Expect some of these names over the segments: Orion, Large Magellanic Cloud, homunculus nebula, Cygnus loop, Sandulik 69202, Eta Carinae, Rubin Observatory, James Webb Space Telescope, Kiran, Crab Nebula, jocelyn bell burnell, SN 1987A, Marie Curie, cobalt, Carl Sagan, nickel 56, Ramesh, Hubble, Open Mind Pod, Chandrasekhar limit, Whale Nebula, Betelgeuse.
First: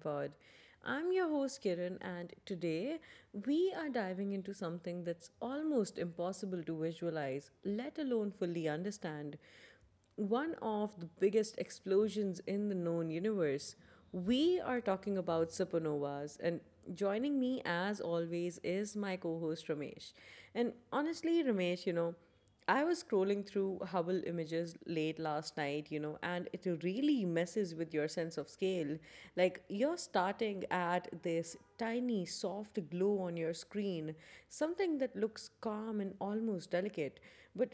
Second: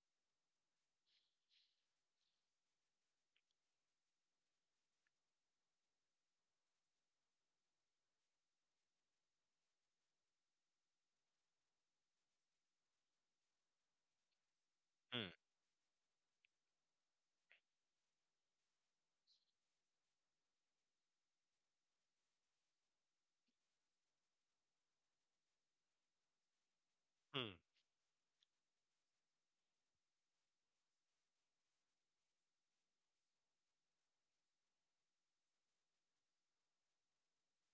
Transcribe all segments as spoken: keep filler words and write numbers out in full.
Pod. I'm your host Kiran, and today we are diving into something that's almost impossible to visualize, let alone fully understand. One of the biggest explosions in the known universe. We are talking Mm, about supernovas, and joining me as always is my co host Ramesh. And honestly, Ramesh, you know, I was scrolling through Hubble images late last night, you know, and it really mm, messes with your sense of scale. Like, you're starting at this tiny, soft glow on your screen, something that looks calm and almost delicate, but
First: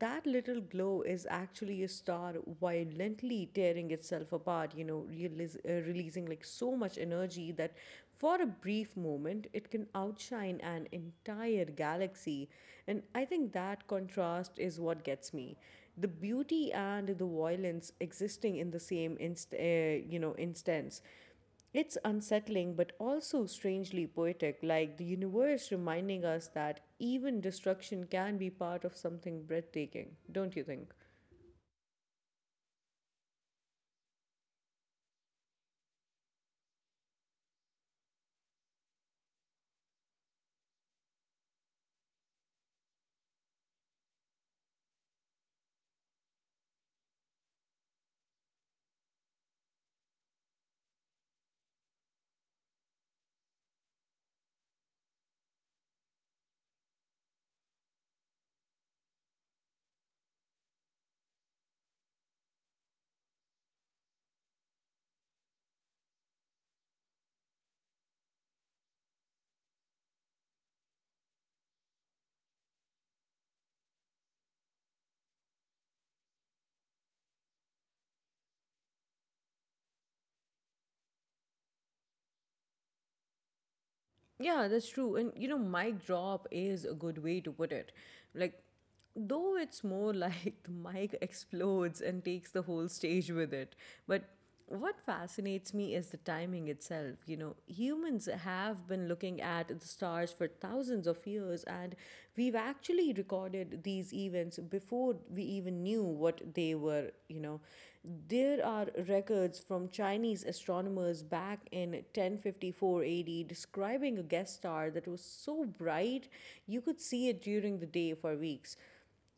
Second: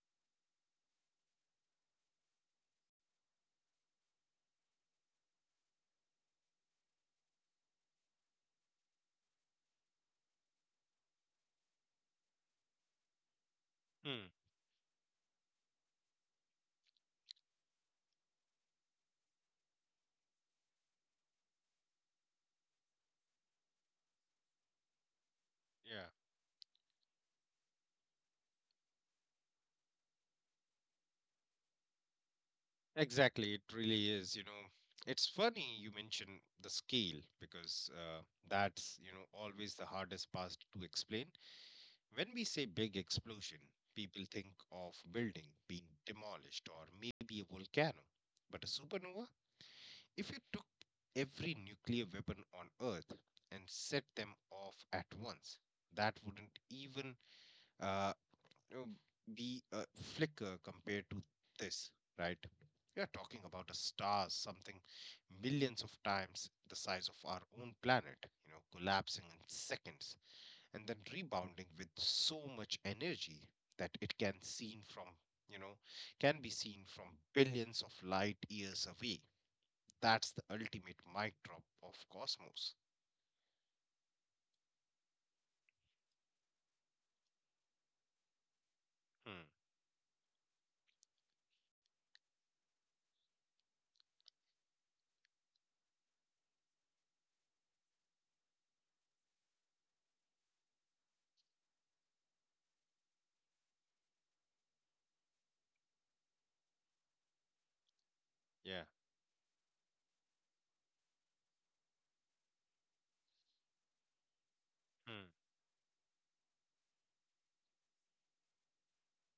that little glow is actually a star violently tearing itself apart, you know, realiz- uh, releasing like so much energy that for a brief moment it can outshine an entire galaxy. And I think that mm. contrast is what gets me. The beauty and the violence existing in the same inst- uh, you know instance. It's unsettling but also strangely poetic, like the universe Yeah, reminding us that even destruction can be part of something breathtaking, don't you think? exactly. It really is. You know, it's funny you mention the scale because uh, that's, you know, always the hardest part to explain. When we say big explosion, people think of building being demolished or maybe a volcano. But a supernova, if you took every nuclear weapon on Earth and set them off at once, that wouldn't even uh, um, be a flicker compared to this, right? We are talking about a star, something millions of times the size of our own planet, you know, collapsing in seconds and then rebounding with so much energy that it can seen from, you know, can be seen from billions of light years away. That's the ultimate mic drop of cosmos. Yeah, that's true. And you know, mic drop is a good way to put it. Like, Hmm. though it's more like the mic explodes and takes the whole stage with it. But what fascinates me is the timing itself. You know, humans have been looking at the stars for thousands of years, and we've actually recorded these events before we even knew what they were, you know. There Yeah. are records from Chinese astronomers back in ten fifty-four A D describing a guest star that was Hmm. so bright you could see it during the day for weeks.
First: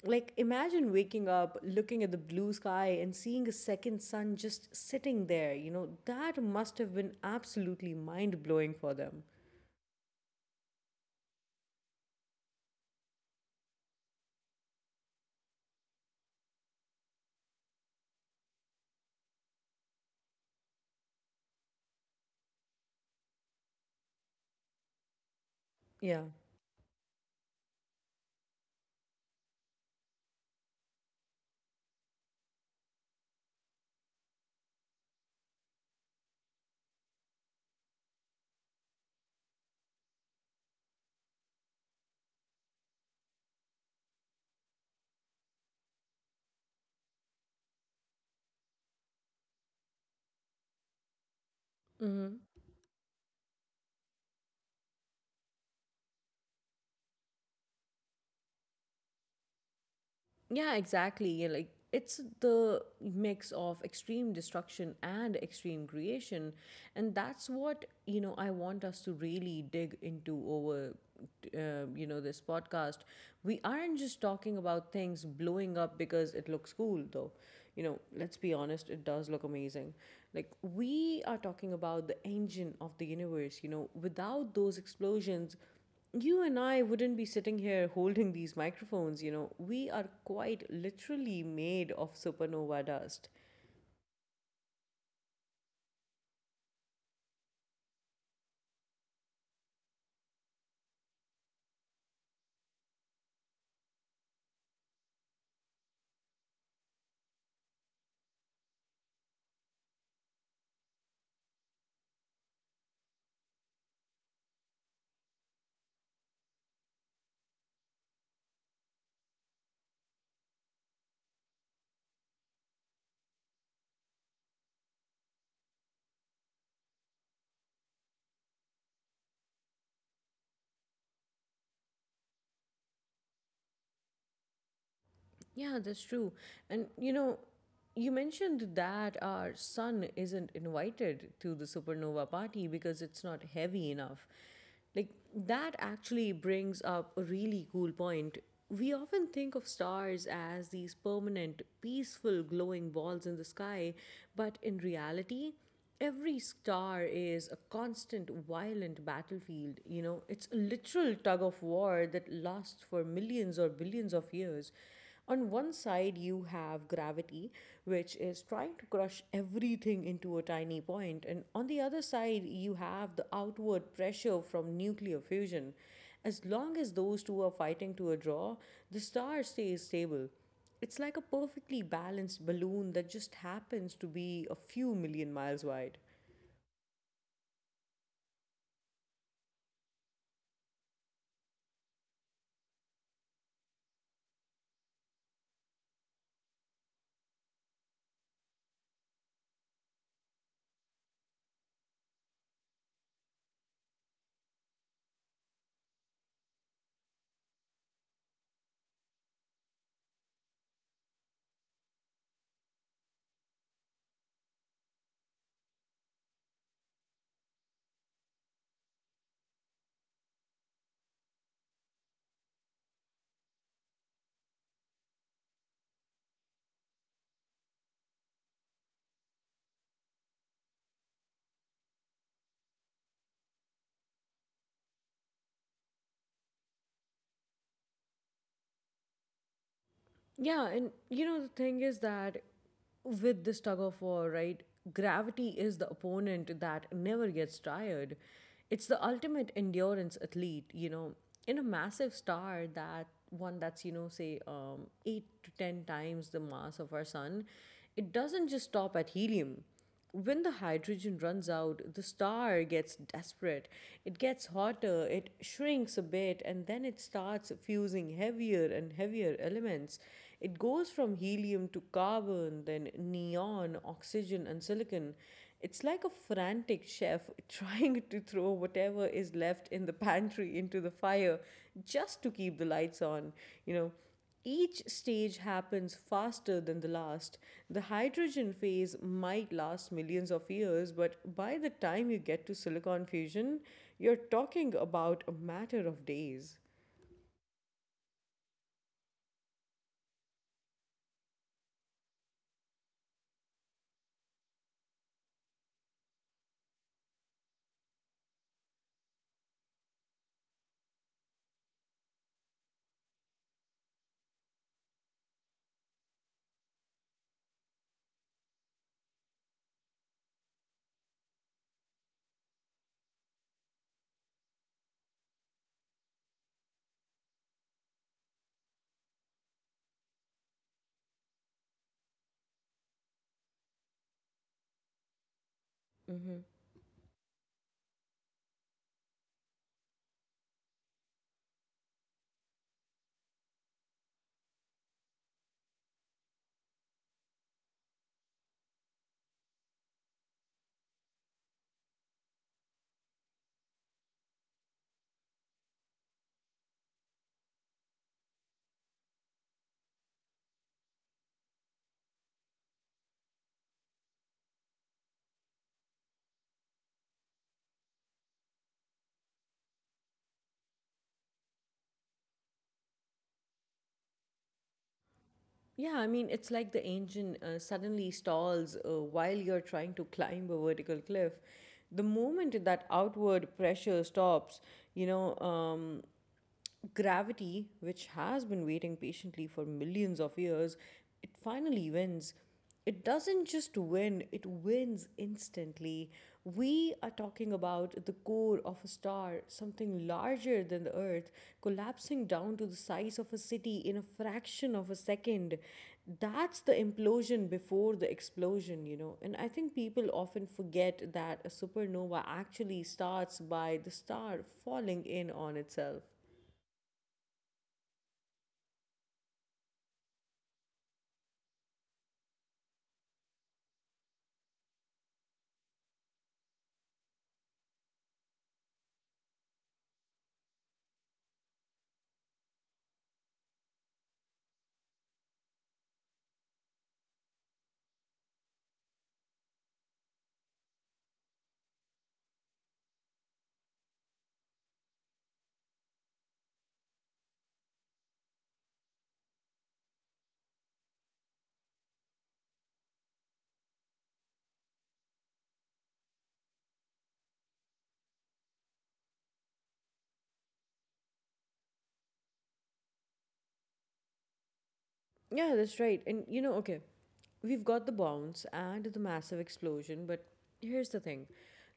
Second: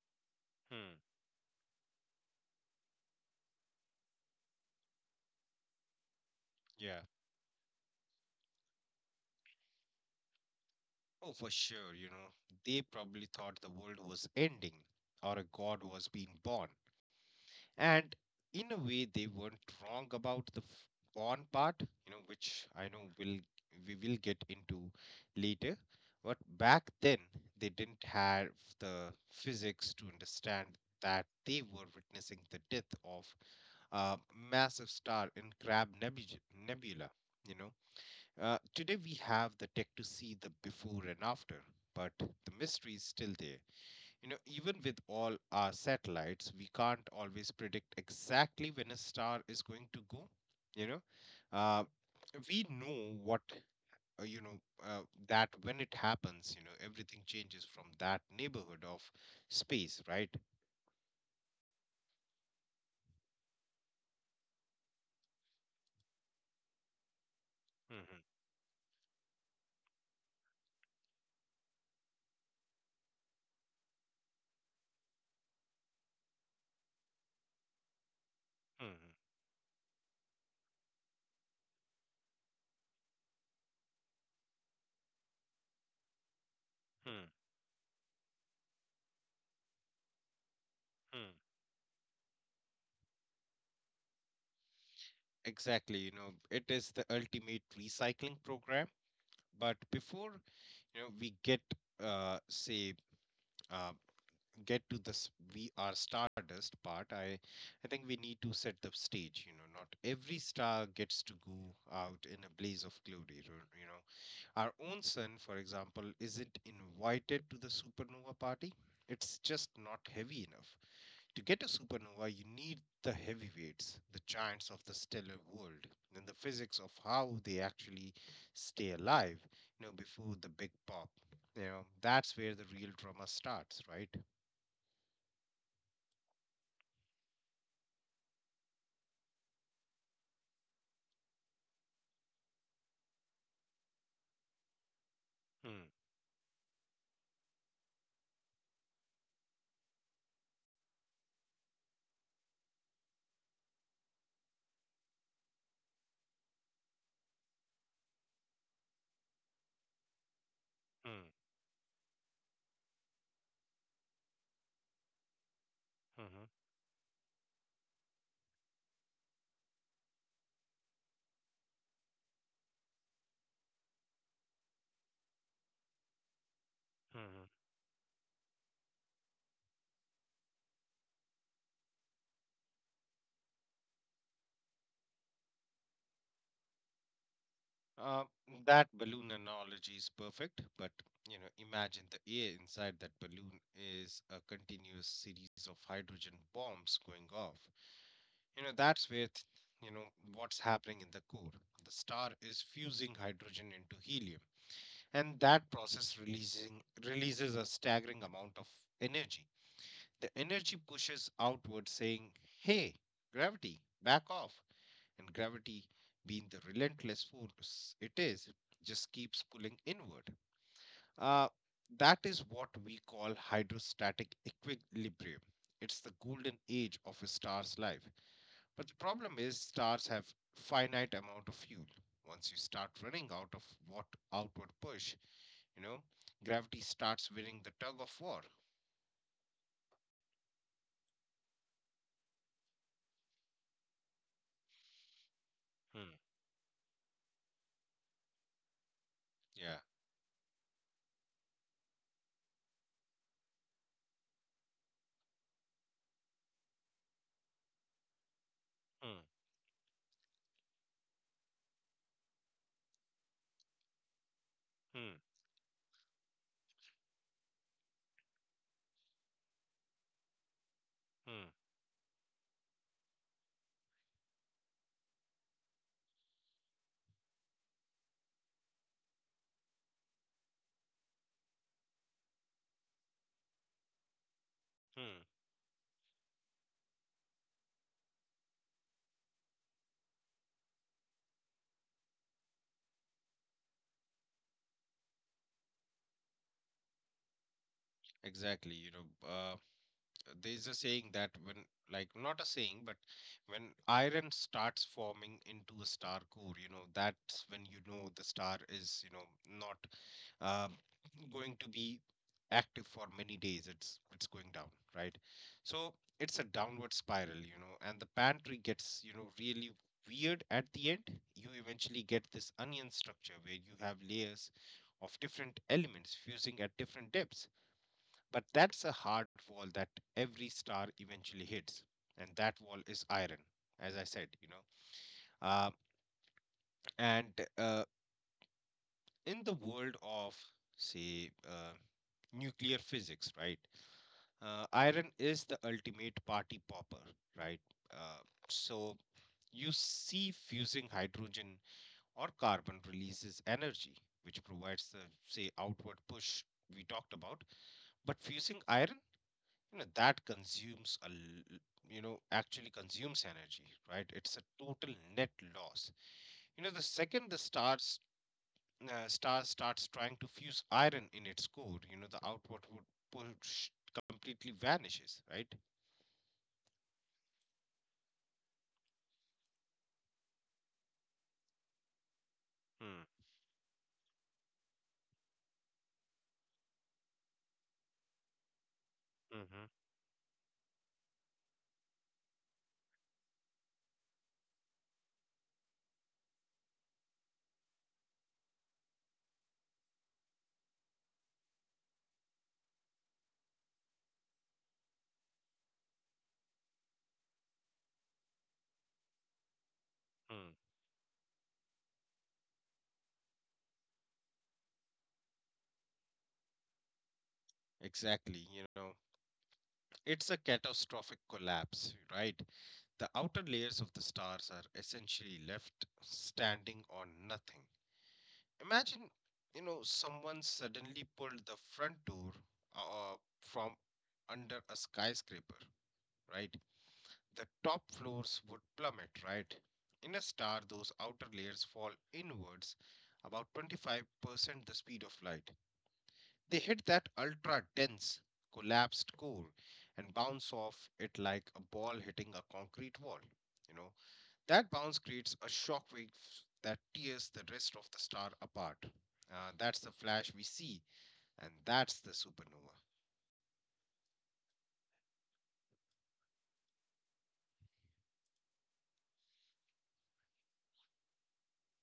Like, imagine Hmm. waking up, looking at the blue sky, and seeing a second sun just sitting there. You know, that must have Yeah. been absolutely mind blowing for them. Oh, for sure, you know, they probably thought the world was ending or a god was being born. And in a way, they weren't wrong about the f- born part, you know, which I know will we will get into later. Yeah. But back then, they didn't have the physics to understand that they were witnessing the death of a massive star in Crab Nebula, Nebula you know uh, Today we have the tech to see the before and after, but the mystery is still there. You know, even with all our satellites, we can't always predict exactly when a star is going to go. You know, uh, Mm-hmm. we know what uh, you know uh, that when it happens, you know, everything changes from that neighborhood of space, right? Yeah, exactly. Yeah, like it's the mix of extreme destruction and extreme creation, and that's what you Hmm. know I want us to really dig into over uh, you know this podcast. We aren't just talking about things blowing up because it looks cool, though. You know, let's be honest, Hmm. it does look amazing. Like we are talking about the engine of the universe. You know, without those explosions you and I wouldn't Hmm. be sitting here holding these microphones, you know. We are quite Hmm. literally made of supernova dust. Exactly, you know, it is the ultimate recycling program. But before you know we get uh say uh, get to this, we are stardust part, i i think we need to set the stage. You know not every star gets to go out in a blaze of glory. Ro- you know our own sun, for example, isn't invited to the supernova party. It's just not heavy enough. To get a supernova, you need the heavyweights, the giants of the stellar world, and the physics of how they actually stay alive, you know, before the big pop. You know, that's where the real drama starts, right? Yeah, that's true. And you know, you mentioned that our sun isn't invited to the supernova party because it's not heavy enough. Like, that Mm, actually brings up a really cool point. We often think of stars as these permanent, peaceful, glowing balls in the sky, but in reality, every star is a constant violent battlefield. You know, it's a literal mm, tug of war that lasts for millions or billions of years. On one side, mhm, you have gravity, which is trying to crush everything into a tiny point, and on the other side, you have the outward pressure from nuclear fusion. As long as those mhm. two are fighting to a draw, the star stays stable. It's like a perfectly balanced balloon that just happens to be a few million miles wide. Uh, that balloon analogy is perfect, but you know, imagine the air inside that balloon is a continuous series of hydrogen bombs going off. You know, that's with, you know, What's happening in the core. The star is fusing hydrogen into helium, and that process releasing releases a staggering amount of energy. The energy pushes outward saying, "Hey, gravity, back off." And gravity, being the relentless force it is, just keeps pulling inward. Uh, that is what we call hydrostatic equilibrium. It's the golden age of a star's life. But the problem is stars have finite amount of fuel. Once you start running out of what outward push, you know, gravity starts winning the tug of war. Yeah, and you know, the thing is that with this tug of war, right, gravity is the Hmm. opponent that never gets tired. It's the ultimate Yeah. endurance athlete, you know, in a massive star, that one that's, you know, say um, eight to ten times the mass of our sun, it doesn't just stop at Hmm. helium when the hydrogen runs out. The star gets desperate. It gets hotter, Hmm. it shrinks a bit, and then it starts fusing heavier and heavier elements. It goes from Hmm. helium to carbon, then neon, oxygen, and silicon. It's like a frantic chef trying to throw whatever is left in the pantry into the fire just to keep the lights on. You know, each Hmm. stage happens faster than the last. The hydrogen phase might last millions of years, but by the time you get to silicon fusion, you're talking about a matter of days. Exactly. You know, uh, there's a saying that when, like, not a saying, but when iron starts forming into a star core, you know, that's when you know the star is, you know, not uh, going to be active for many days. It's it's going down, right? So it's a downward spiral, you know and the pantry gets you know really weird at the end. You eventually get this onion structure where you have layers of different elements fusing at different depths, but that's a hard wall that every star eventually hits, and that wall is iron, as i said. you know uh, Hmm. and uh, in the world of, say uh, nuclear physics, right? Uh, Iron is the ultimate party popper, right? Uh, so you see fusing hydrogen or carbon releases energy, which provides the, say, outward push we talked about. But fusing iron, you know, that consumes a, l- you know, actually consumes energy, right? It's a total net loss. You know, the second the stars uh, star starts trying to fuse iron in its core, you know, the outward would push completely vanishes, right? Yeah, I mean, it's like the engine uh, suddenly stalls uh, while you're trying to climb a vertical cliff. The moment that Hmm. outward pressure stops, you know, um, gravity, which has been waiting patiently Hmm. for millions of years, it finally wins. It doesn't just win, it wins instantly. We are talking about the core of a star, something larger than the Earth, collapsing down to the size of a city in a fraction of a second. That's the implosion before the explosion, you know. And I think people Hmm. often forget that a supernova actually starts by the star falling in on itself. Exactly. You know, it's a catastrophic collapse, right? The outer layers of the stars are essentially left standing on nothing. Imagine, you know, someone suddenly pulled the front door uh, from under a skyscraper, right? The top floors would plummet, right? In a star, those outer layers fall inwards about twenty-five percent the speed of light. They hit that ultra dense, collapsed core and bounce off it like a ball hitting a concrete wall. You know, that bounce creates a shockwave that tears the rest of the star apart. Uh, that's the flash we see, and that's the supernova. Yeah, that's right. And you know, okay, we've got the bounce and the massive explosion, but here's the thing.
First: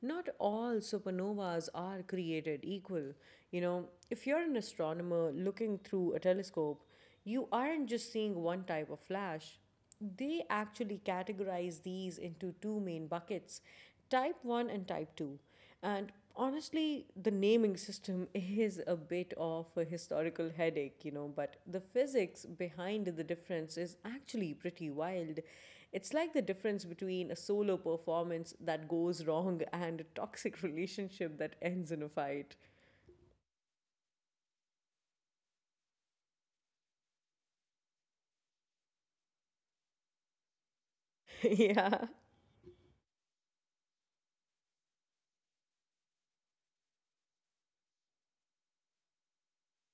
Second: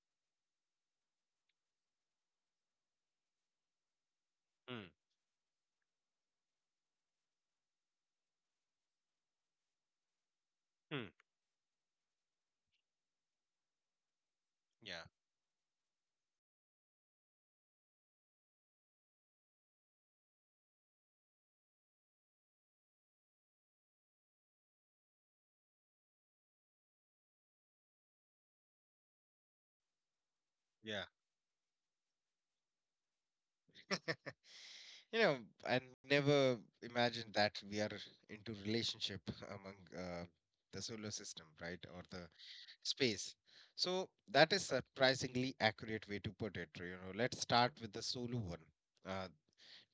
Not all supernovas are created equal. You know, if you're an Mm, astronomer looking through a telescope, you aren't just seeing one type of flash. They actually mm, categorize these into two main buckets: type one and yeah, type two. And honestly, the naming system is a bit of a historical headache, you know, but the physics behind the difference is actually pretty wild. It's like the difference between a solo performance that goes wrong and a toxic yeah. relationship that ends in a fight. You know, I never imagined that we are into relationship among uh, the solar system, right, or Yeah. the space. So that is surprisingly accurate way to put it. You know, let's start with the Solu one. Uh,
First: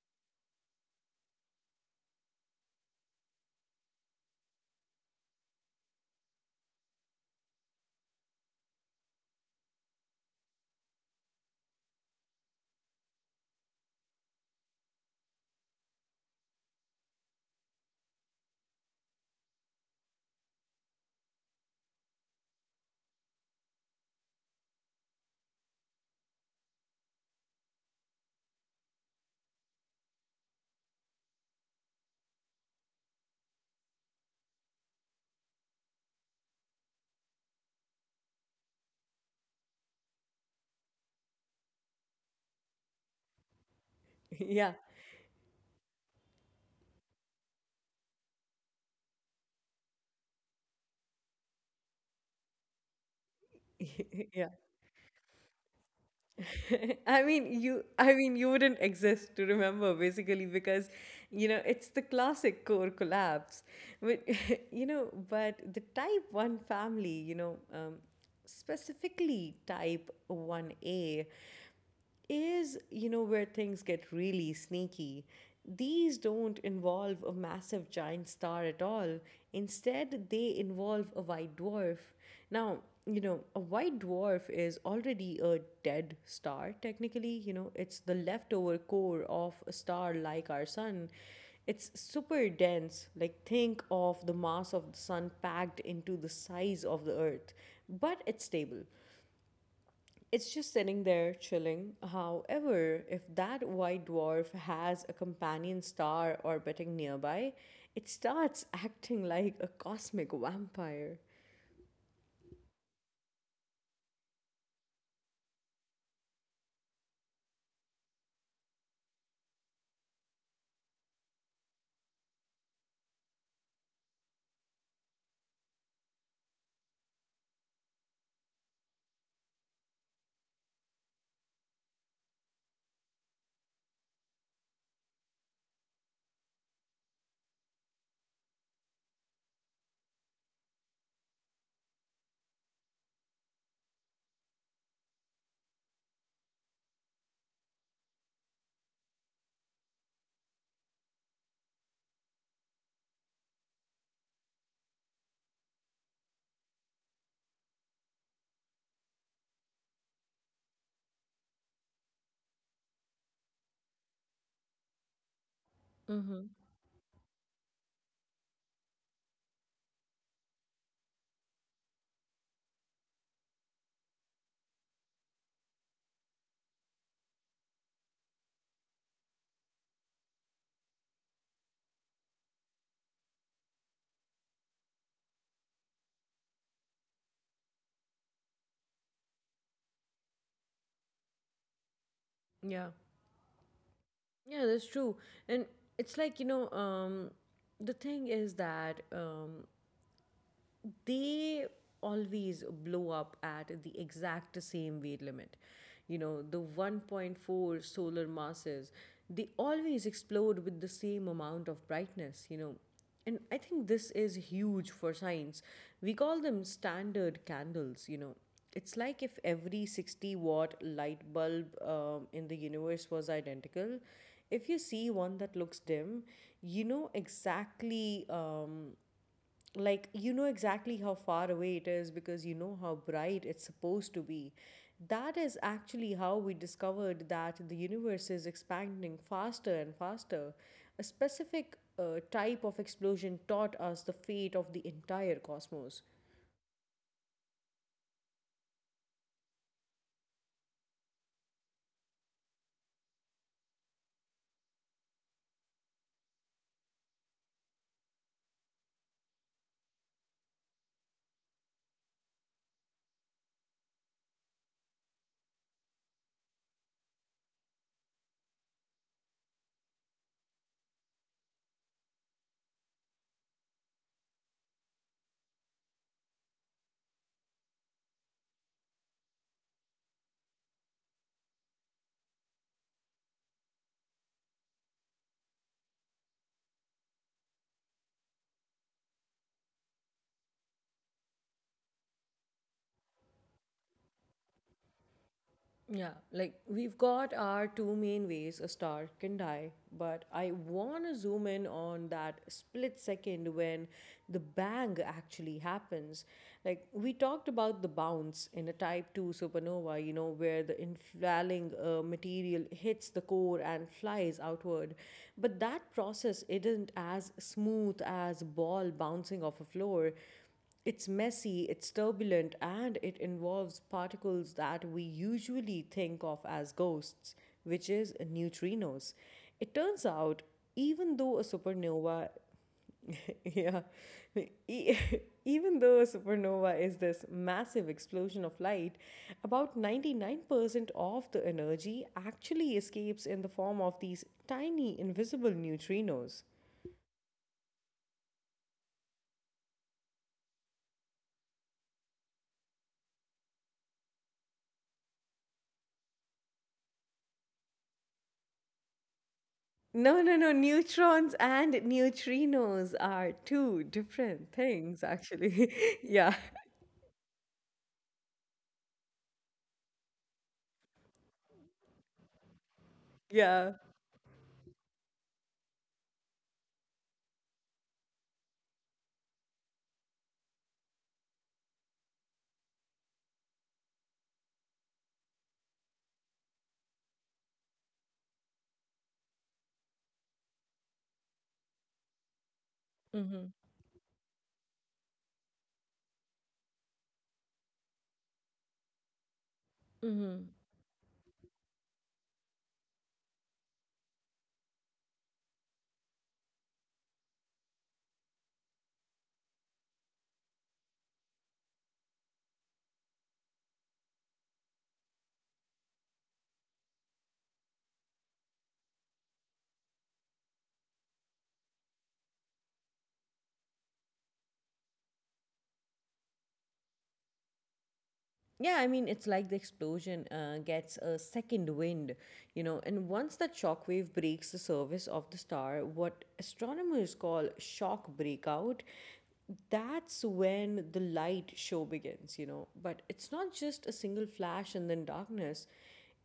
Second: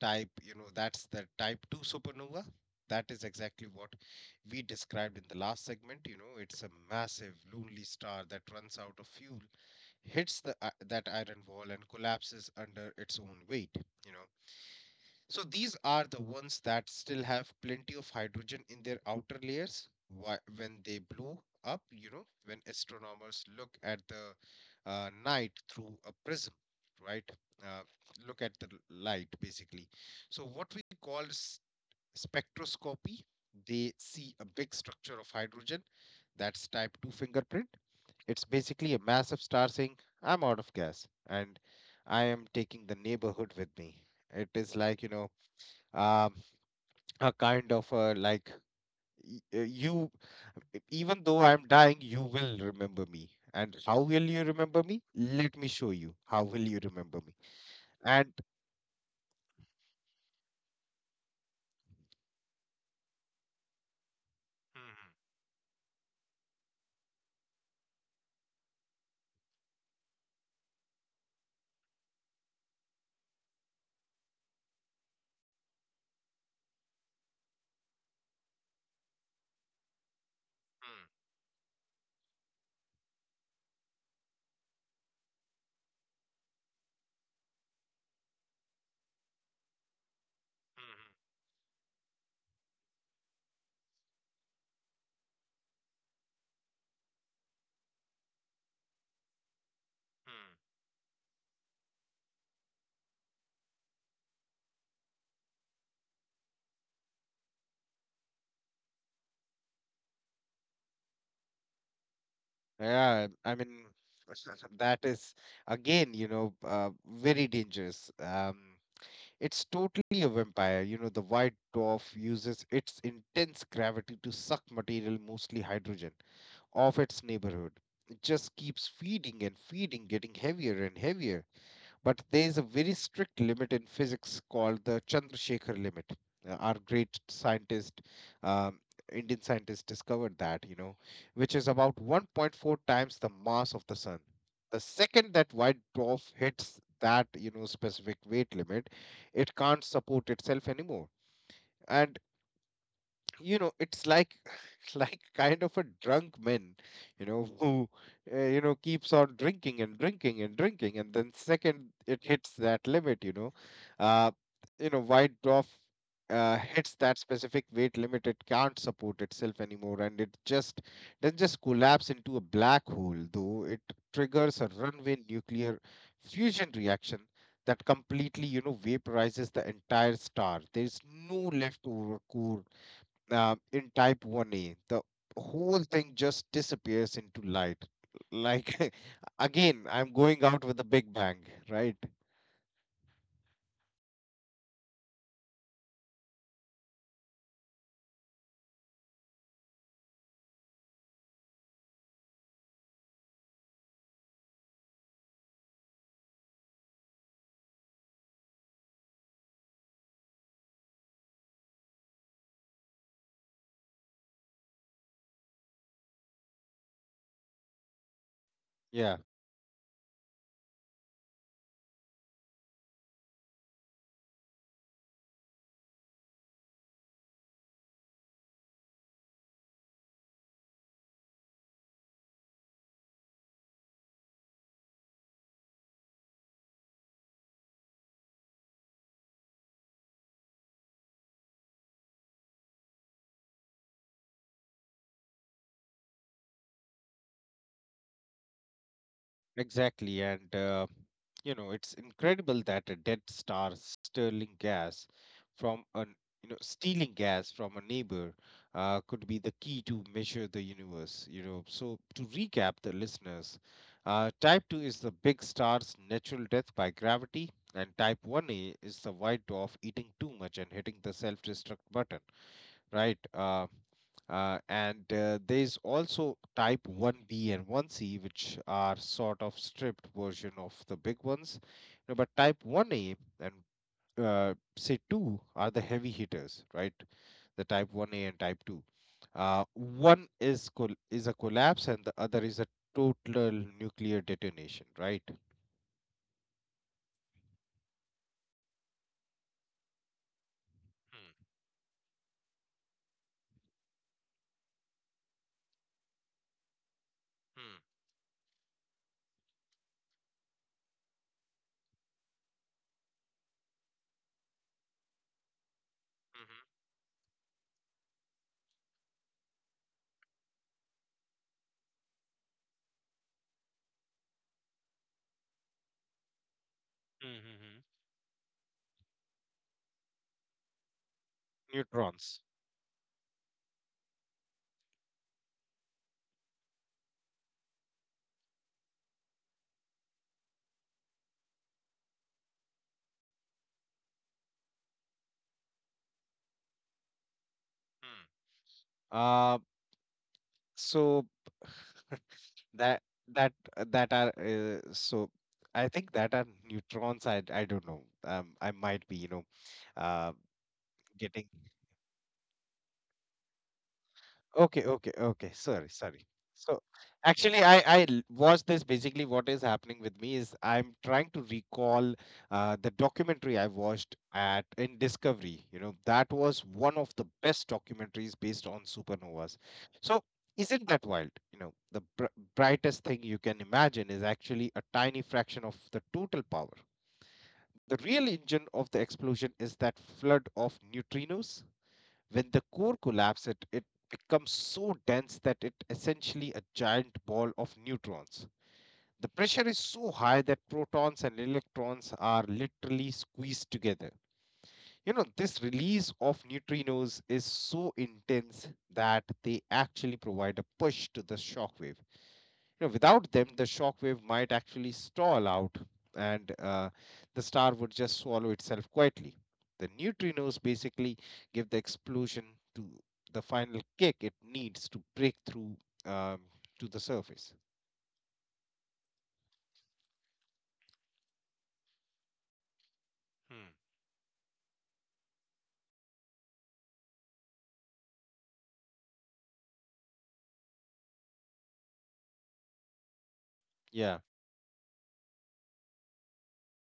type, you know, that's the type two supernova. That is exactly what we described in the last segment. You know, it's a massive, lonely star that runs out of fuel, hits the, i- that iron wall, and collapses under its own weight. You know, so these are the ones that still have plenty of hydrogen in their outer layers. Why, when they blow up, you know, when astronomers look at the uh, night through a prism, right? Uh, look at the l- light basically. So what we call s- spectroscopy, they see a big structure of hydrogen. That's type two fingerprint. It's basically a massive star saying, "I'm out of gas, and I am taking the neighborhood with me." It is like, you Yeah. know, um, a kind of a like y- uh, you, even though I'm dying, you will remember me, and how will you remember me, yeah. let me show you how will you remember me I mean, and you. I mean, you wouldn't exist to remember basically because, you know, it's the classic core collapse. But Hmm, you know, but the type one family, you know, um, specifically type one A is, you know, where things get really sneaky. These don't involve a massive giant star at all. Instead, hmm, they involve a white dwarf. Now, you know, a white dwarf is already a dead star, technically. You know, it's the leftover core of a star like our sun. It's super dense. Like, think of the mass of the sun packed into the size of the earth, but it's stable. hmm, It's just sitting there chilling. However, if that white dwarf has a companion star orbiting nearby, it starts acting like a cosmic vampire. hmm. Yeah, I mean, that is, again, you know uh, very dangerous. Um it's totally a vampire. You know the white dwarf uses its intense gravity to suck material, mostly hydrogen, of its neighborhood. It just keeps feeding and feeding, getting heavier and heavier. But there is a very strict limit in physics called the Chandrasekhar limit. Uh, our great scientist, um, Indian scientist, discovered that, you know, which is about one point four times the mass of the sun. The second that white dwarf hits that, you know, specific weight limit, it can't support itself anymore. And you know it's like like kind of a drunk man, you know who uh, you know keeps on drinking and drinking and drinking, and then second it hits that limit, you know uh you know white dwarf uh, hits Mm-hmm. that specific weight limit, it can't support itself anymore. And it just doesn't just collapse into a black hole, though. It triggers a runaway nuclear fusion reaction that completely, you know vaporizes the entire star. There's no leftover core. Um, in type one a the whole thing just disappears into light, like, "Again, I'm going out with a big bang," right. Yeah. Yeah, that's true. And it's like, you know, um, the thing is that um, they always blow up at the exact same weight limit. You know, the one point four solar masses, they always explode with the same amount of brightness, you know. And I think this is huge for science. We call them standard candles, you know. Yeah. It's like if every sixty watt light bulb um, in the universe was identical. If you see one that looks dim, you know exactly um, like you know exactly how far away it is because you know how bright it's supposed to be. That is actually how we discovered that the universe is expanding faster and faster. A specific uh, type of explosion taught us the fate of the entire cosmos. Exactly, and uh, you know it's incredible that a dead star stealing gas from an you know stealing gas from a neighbor uh, could be the key to measure the universe. You know, so to recap the listeners, uh, type two is the big star's natural death by gravity, and type one A is the white dwarf eating too much and hitting the self-destruct button, right? Uh, uh, and uh, there's also type one b and one c, which are sort of stripped version of the big ones. No, but type one a and uh, say two are the heavy hitters, right? The type one a and type two. Uh, one is col- is a collapse, and the other is a total nuclear detonation, right? Yeah, like we've got our two main ways a star can die, but I Hmm. want to zoom in on that split second when the bang actually happens. Like we Hmm. talked about the bounce in a type two supernova, you know, where the inflating uh, material hits the core and flies outward. But that process isn't as smooth as ball bouncing off a floor. It's messy, it's turbulent, and it involves particles that we usually think of as Mhm. Mhm. Mhm. ghosts, which is neutrinos. It turns out, even though a Neutrons. supernova, yeah, e- even though a supernova is this massive explosion of light, about ninety-nine percent of the energy actually escapes in the form of these tiny invisible neutrinos. Hmm. Uh, so that that uh, that are uh, so I think that are neutrons. I i don't know. Um i might be. You know uh No, no, no. getting Neutrons and neutrinos are two Okay, different okay, okay. things, Sorry, sorry. actually. So Yeah, actually, I I l- watched this. Basically, what is happening with me is I'm trying to recall uh, the documentary I watched yeah. at in Discovery. You know, that was one of the best documentaries based on supernovas. So isn't that wild? You know, the br brightest thing you can imagine is actually a tiny fraction of the total power. The real engine of the explosion is that flood of neutrinos. When the core collapses, it, it Mm-hmm. becomes so dense that it essentially a giant ball of neutrons. The pressure is so high that Mm-hmm. protons and electrons are literally squeezed together. You know, this release of neutrinos is so intense that they actually provide a push to the shock wave. You know, without them, the shock wave might actually stall out, and uh, the star would just swallow itself quietly. The neutrinos basically give the explosion to the final kick it needs to break through um, to the surface. Yeah, I mean, it's like the explosion uh, gets a second wind, you know, Hmm. and once that shockwave breaks the surface of the star, what astronomers call shock breakout, that's when the light show begins, you know. But it's not Yeah. just a single flash and then darkness.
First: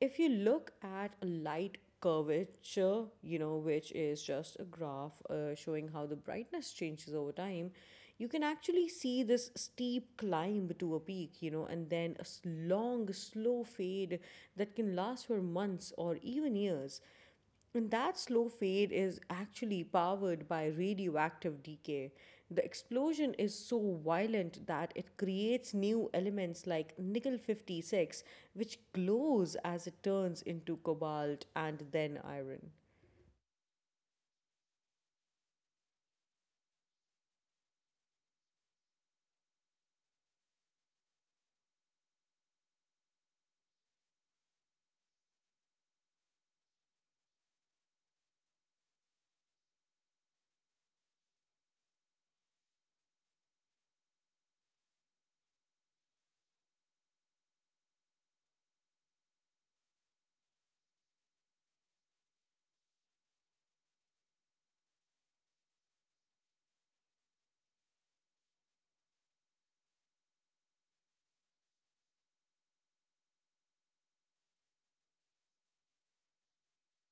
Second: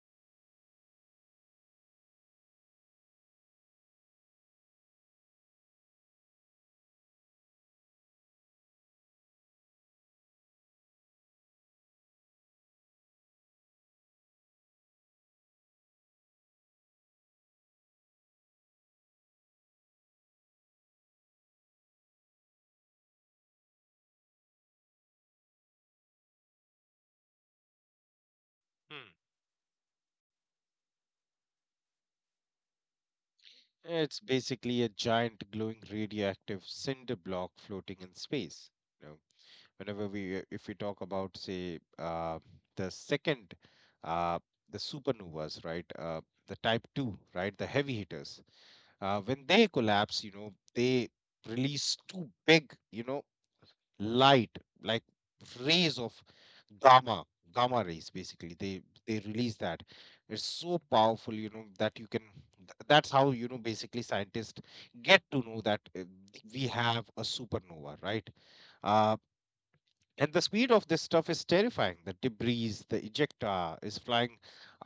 If you look at a light curvature, you know, which is just a graph uh, showing how the brightness changes over time, you can actually see this steep climb to a peak, you know, and then a s- long, slow fade that can last for months or even years. And that slow fade is actually powered by radioactive decay. The explosion is so violent that it creates new elements like nickel fifty-six, which Hmm. glows as it turns into cobalt and then iron. It's basically a giant glowing radioactive cinder block floating in space. You know, whenever we if we talk about, say, uh, the second uh, the supernovas, right, uh, the type two, right, the heavy hitters, uh, when they collapse, you know, they release two big, you know, light, like, rays of gamma gamma rays. Basically, they they release that. It's so powerful, you know, that you can th- that's how, you know, basically scientists get to know that, uh, we have a supernova, right? Uh, and the speed of this stuff is terrifying. The debris, the ejecta is flying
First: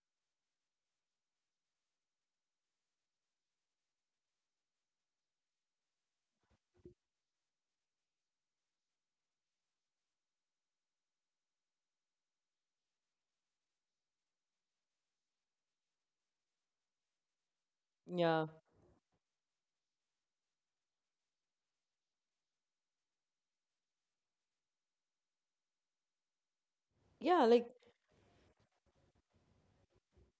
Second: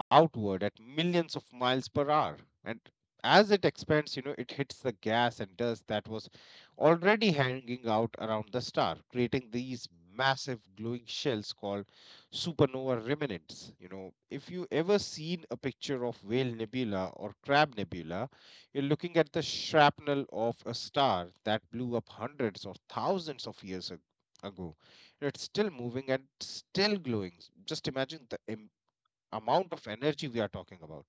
outward at millions of miles per hour. And as it expands, you know, it hits the gas and dust that was already hanging out around the star, creating these massive glowing shells called supernova remnants. You know, if you ever seen a picture of Whale Nebula or Crab Nebula, you're Yeah. looking at the shrapnel of a star that blew up hundreds or thousands of years ag- ago. It's still moving and still glowing. Just Yeah, imagine like the im- amount of energy we are talking about.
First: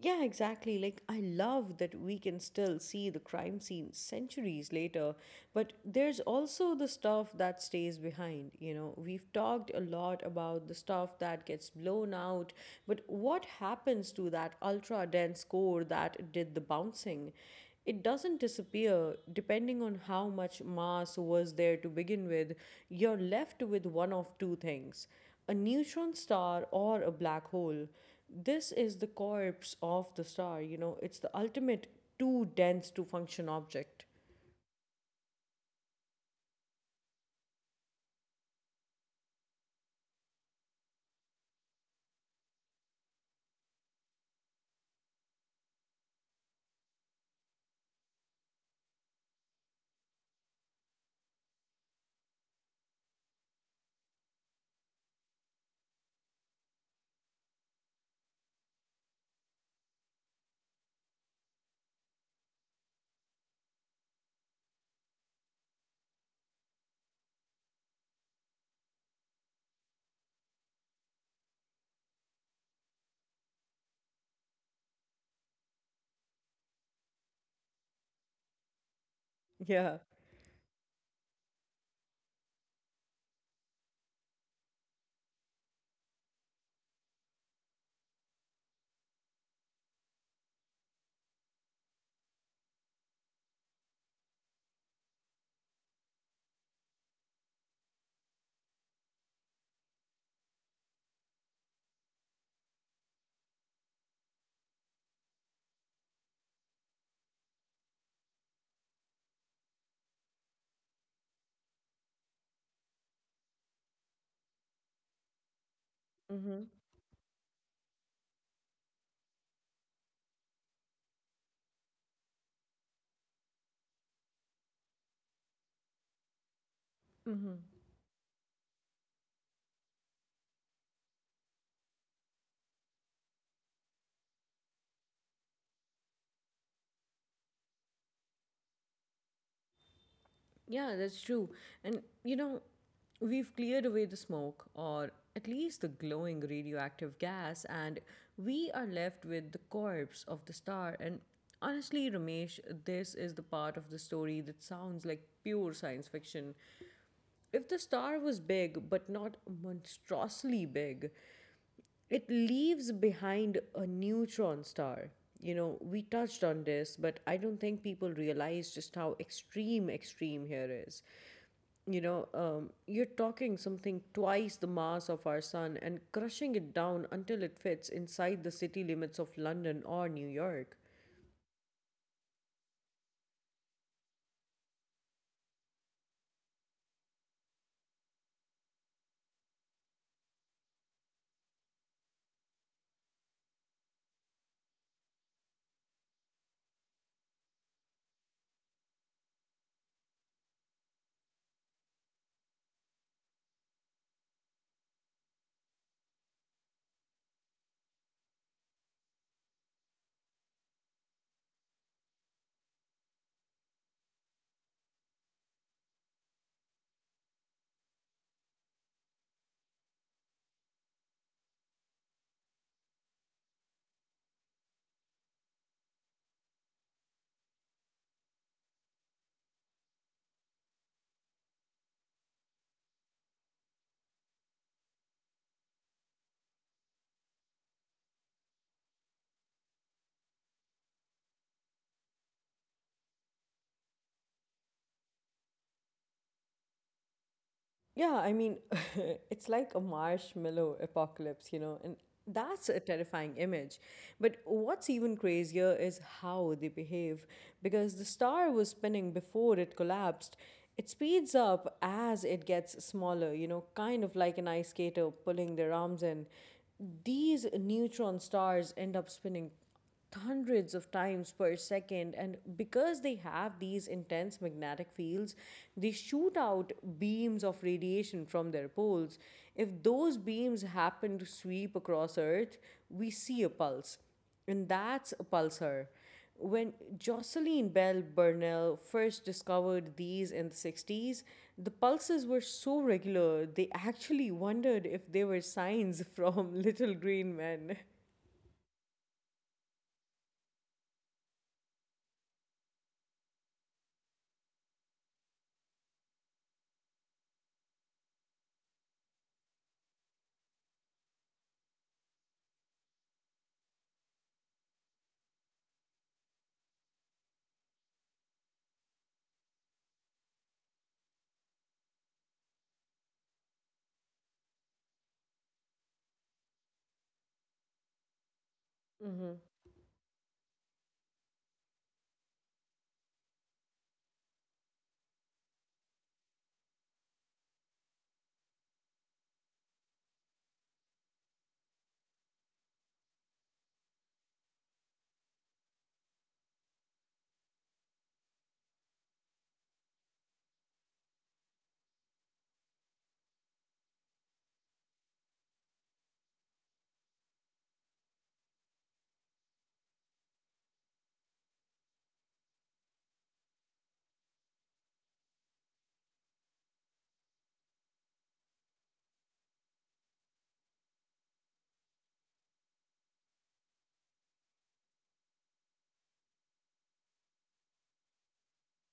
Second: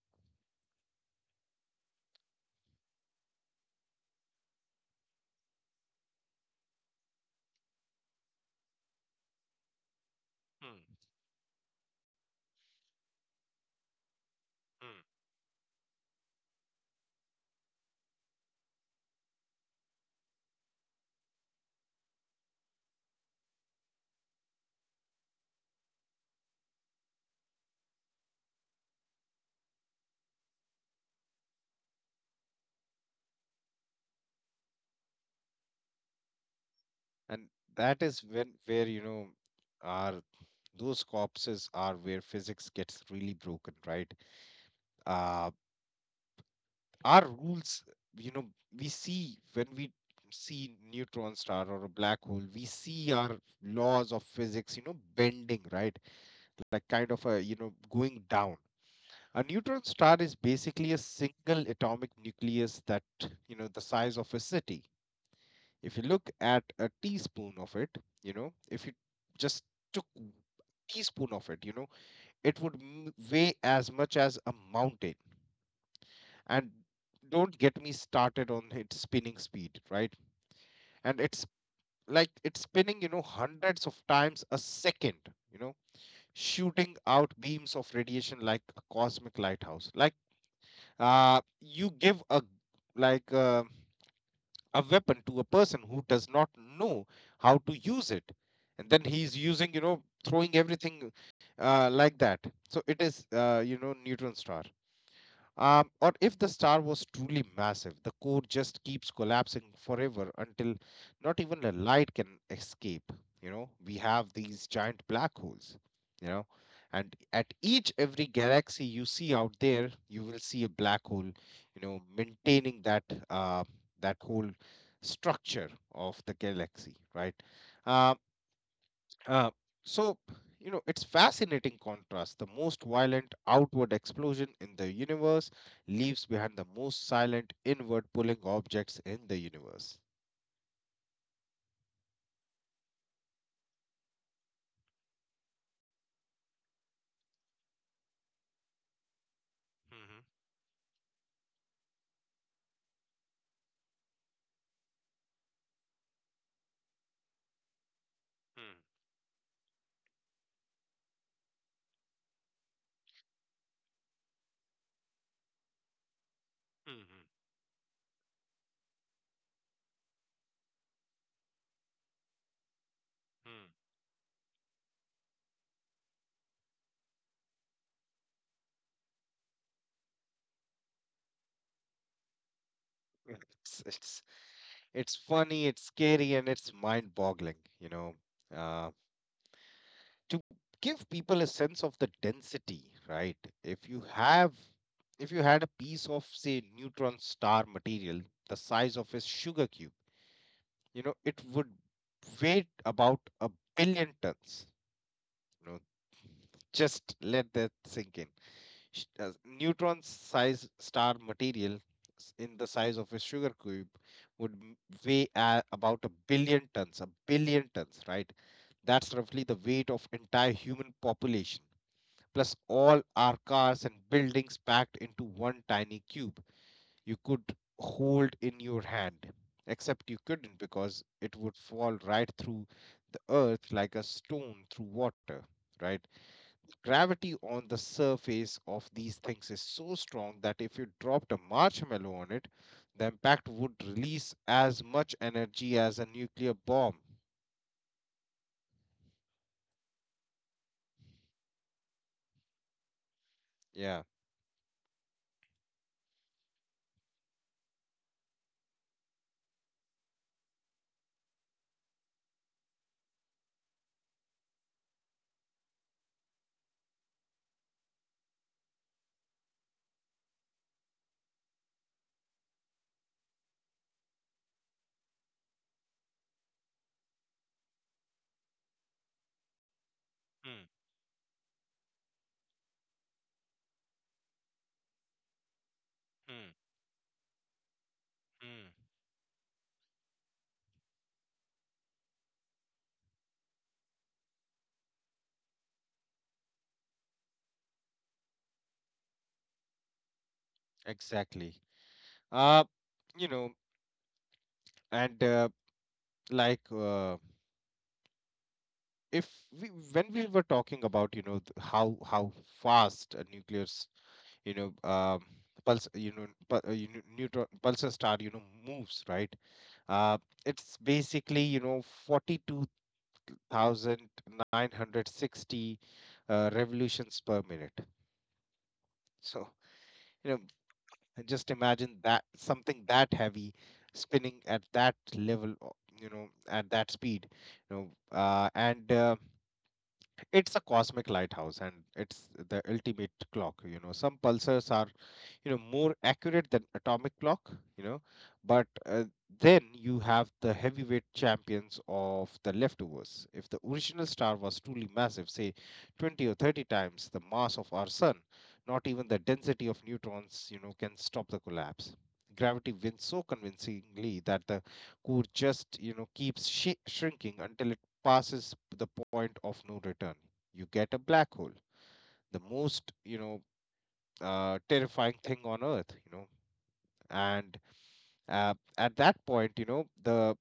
Yeah, exactly. Like, I love that we can still see the crime scene centuries later, but there's also the stuff that stays behind. You know, we've talked a lot about Hmm. the stuff that gets blown out, but what happens to that Hmm. ultra dense core that did the bouncing? It doesn't disappear. Depending on how much mass was there to begin with, you're left with one of two things: a neutron star or a black hole. This is the corpse of the star. You know, it's the ultimate too dense to function object. And that is when where you know, our those corpses are where physics gets really broken, right? uh our rules, you know, we see when we see neutron star or a black hole, we see our laws of physics, you know, bending, right? Like, kind of a, you know, going down. A neutron star is basically a single atomic nucleus that, you know, the size of a city. If you look at a teaspoon of it, you know, if you just took teaspoon of it, you know, it would m- weigh as much as a mountain. And don't get me started on its spinning speed, right? And Yeah. it's like, it's spinning, you know, hundreds of times a second, you know, shooting out beams of radiation like a cosmic lighthouse. Like, uh, you give a, like, uh, a weapon to a person who does not know how to use it, and then he's using, you know, throwing everything, uh, like that. So it is, uh, you know, neutron star. Um, or if the star was truly massive, the core just keeps collapsing forever until not even a light can escape. You know, we have these giant black holes, you know, and at each Mm-hmm. every galaxy you see out there, you will see a black hole, you know, maintaining that uh, that whole structure of the galaxy, right? Uh, uh, so, you know, it's fascinating contrast. The most violent outward explosion in the universe leaves behind the most silent inward pulling objects in the universe. Yeah, that's true. And, you know, we've cleared away the smoke, or at least the glowing radioactive gas, and we Mm-hmm. are left with the corpse of the star. And honestly, Ramesh, this is the part of the story that sounds like pure science fiction. If the star was big, but not monstrously big, it leaves behind a neutron star. You know, we Mm-hmm. touched on this, but I don't think people realize just how extreme extreme here is. You know, um, you're talking something twice the mass of our sun and crushing it down until it fits inside the city limits of London or New York. Mm-hmm. It's, it's, it's funny, it's scary, and it's mind boggling, you know. Uh, to give people a sense of the density, right? If you have, if you had a piece of, say, neutron star material the size of a sugar cube, you know, it would weigh about a billion tons. You know, just let that sink in. Sh- uh, Neutron size star material s- in the size of a sugar cube would m- weigh, uh, about a billion tons, a billion tons, right? That's roughly the weight of entire human population plus all our cars and buildings packed into one tiny cube you could hold in your hand, except you couldn't because it would fall right through the earth like a stone through water, right? Gravity on the surface of these things is so strong that if you dropped a marshmallow on it, the impact would release as much energy as a nuclear bomb. Yeah, I mean, it's like a marshmallow apocalypse, you know, and that's Yeah. a terrifying image. But what's even crazier is how they behave, because the star was spinning before it collapsed. It speeds up as it gets smaller, you know, kind of like an ice skater pulling their arms in. These neutron stars end up spinning hundreds of times per second, and because they have these intense magnetic fields, they shoot out beams of radiation from their poles. Hmm. If those beams happen to sweep across Earth, we see a pulse, and that's Hmm. a pulsar. When Hmm. Jocelyn Bell Burnell first discovered these in the sixties, the pulses were so regular they actually wondered if they were signs from little green men. Exactly. Uh, you know, and uh, like uh, if we when we were talking about, you know, th- how how fast a nucleus, you know, um pulse, you know, pu- uh, you know, neutron pulsar star, you know, moves, right? uh it's basically, you know, forty-two thousand nine hundred sixty, uh, revolutions per minute. So, you know, Mm-hmm. and just imagine that something that heavy spinning at that level o- you know, at that speed, you know, uh, and uh, it's a cosmic lighthouse and it's the ultimate clock. You know, some pulsars are, you know, more accurate than atomic clock, you know, but uh, then you have the heavyweight champions of the leftovers. If the original star was truly massive, say twenty or thirty times the mass of our sun, not even the density of neutrons, you know, can stop the collapse. Gravity wins so convincingly that the core just, you know, keeps shi shrinking until passes the point of no return. You get a black hole, the most, you know, uh, terrifying thing on earth, you know. And uh, At that point, you know, the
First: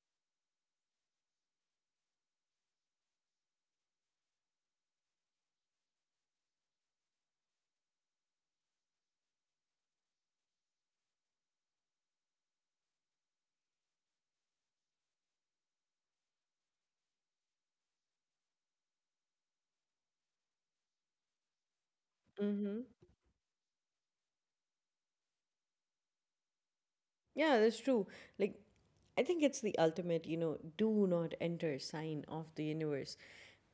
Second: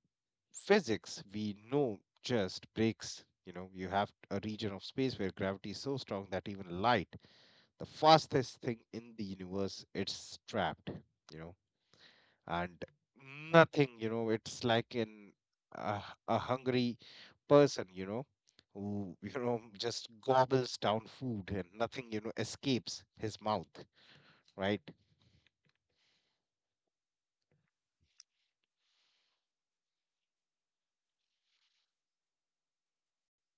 physics we know just breaks. You know, you have a region of space where gravity is so strong that even light, the fastest thing in the universe, it's trapped, you know. And nothing, you know, it's like in a, a hungry person, you know, who you know, just gobbles down food and nothing, you know, Mm-hmm. escapes his mouth, right? Yeah, that's true. Like, I think it's the ultimate, you know, do not enter sign of the universe.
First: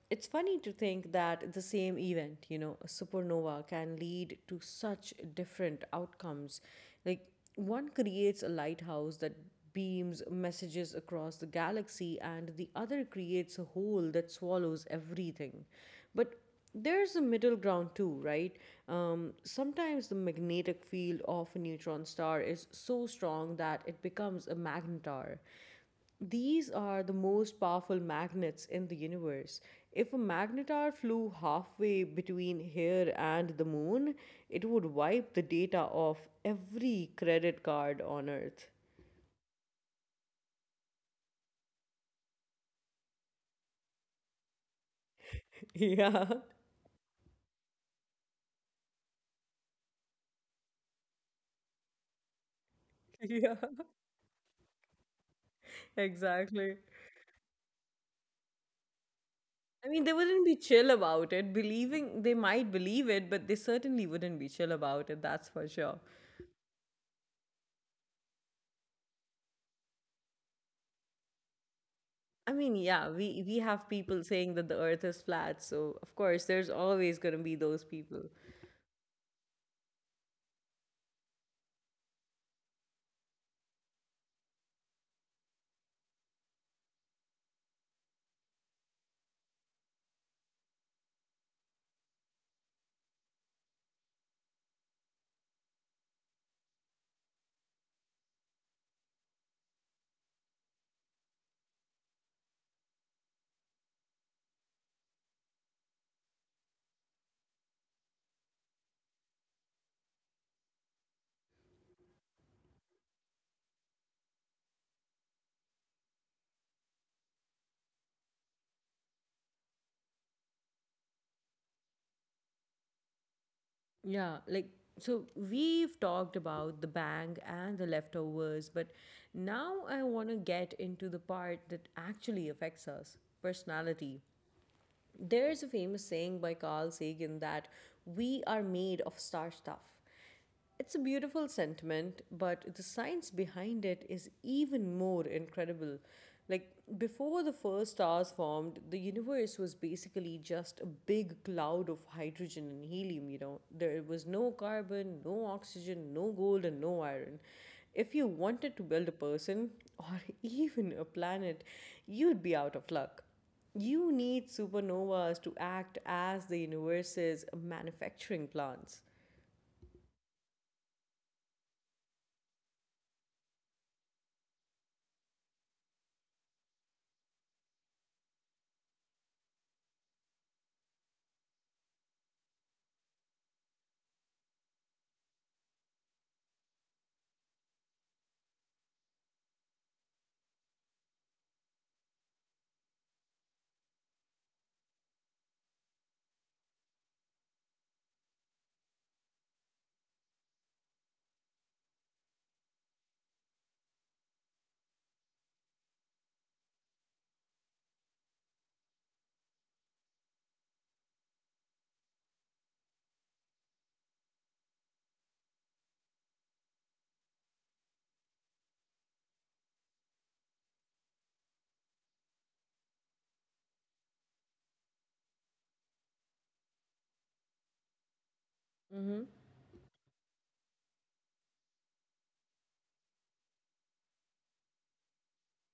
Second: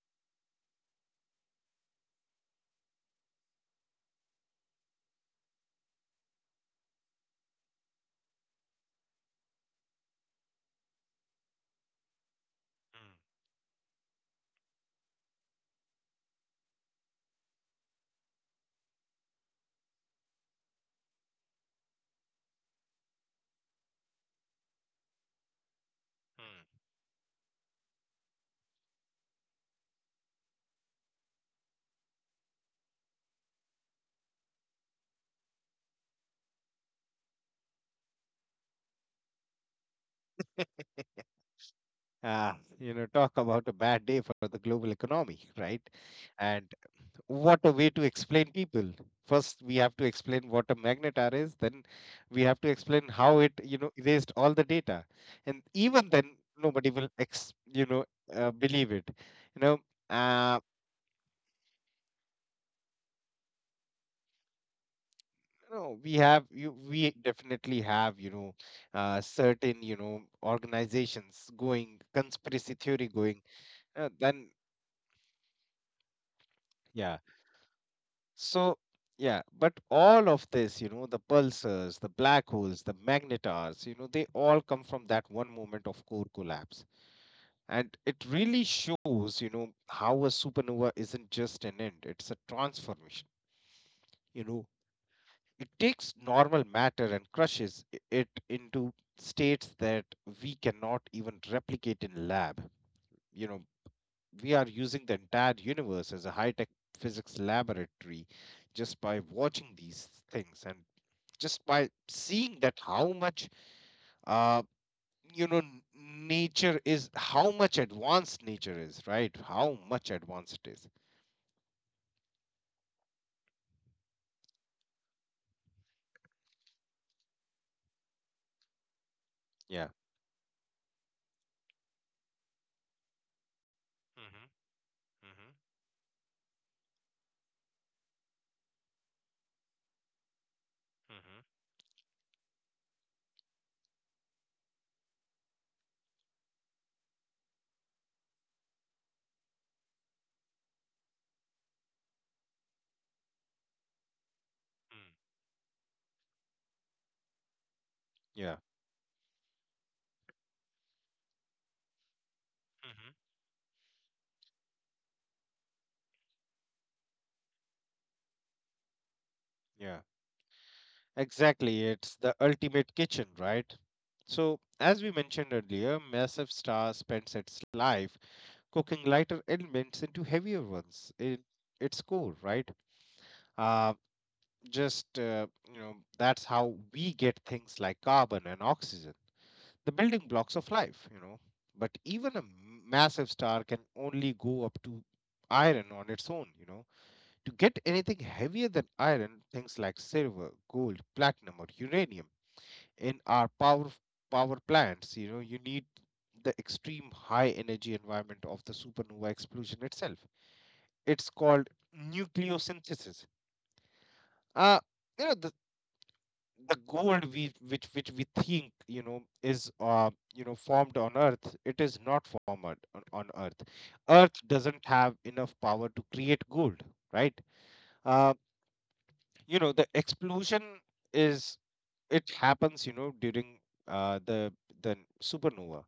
It's funny to think that the same event, you know, a supernova can lead to such different outcomes. Like, one creates a lighthouse that beams messages across the galaxy, and the other creates a hole that swallows everything. But there's a middle ground too, right? Um, sometimes the magnetic field of a neutron star is so strong that it becomes a magnetar. Mm, These mm. are the most powerful magnets in the universe. If a magnetar flew halfway between here and the moon, it would wipe the data off every credit card on Earth. Ah, you know, talk about a bad day for the global economy, right? Yeah, And what a way to explain people, first we have to explain what a magnet r is, then we have to explain yeah, how it, you know, erased all the data. And even then exactly. nobody will ex you know, uh, believe it. I You mean, they know, wouldn't be chill uh, about it. Believing they might believe it, but they certainly wouldn't be chill about it. That's for sure. you we have you we definitely have, you know, uh, certain, you know, organizations going I mean, conspiracy yeah, theory we we going. have people Uh, saying that then the Earth is flat, so of course there's always gonna Yeah. be those people. So, yeah, but all of this, you know, the pulsars, the black holes, the magnetars, you know, they all come from that one moment of core collapse. And it really shows, you know, how a supernova isn't just an end, it's a transformation. You know, it takes normal matter and crushes i- it into states that we cannot even replicate in lab. You know, we are using the entire universe as a high tech physics laboratory just by watching these things and just by seeing that how much, uh, you know, n- nature is, how much advanced nature is, right? How much advanced it is. Yeah, like so we've talked about the bang and the leftovers, but now Yeah. I want to get into the part that actually affects us, personality. Mm-hmm. Mm-hmm. There's a famous saying by Carl Sagan that we are made of star stuff. It's a beautiful sentiment, but the science behind it is even more incredible. Like, before the first stars formed, the universe was basically just a big cloud of hydrogen and helium, you know. There was no carbon, Mm-hmm. no oxygen, no gold, and no iron. If you Yeah. wanted to build a person or even a planet, you'd be out of luck. Mm-hmm. You need supernovas to act as the universe's manufacturing plants. Yeah, exactly, it's the ultimate kitchen, right? So as we mentioned earlier, massive star spends its life cooking lighter elements into heavier ones in its core, right? uh, just uh, You know, that's how we get things like carbon and oxygen, the building blocks of life, you know. But even a massive star can only go up to iron on its own, you know. To get anything heavier than iron, things like silver, gold, platinum, or uranium in our power power plants, you know, you need the extreme high energy environment of the supernova explosion itself. It's called nucleosynthesis. Uh, you know, the the gold we, which which we think, you know, is, uh you know, formed on earth, it is not formed on, on earth. Earth doesn't have enough power to create gold, right? uh you know, the explosion is, it happens, you know, during uh the the supernova.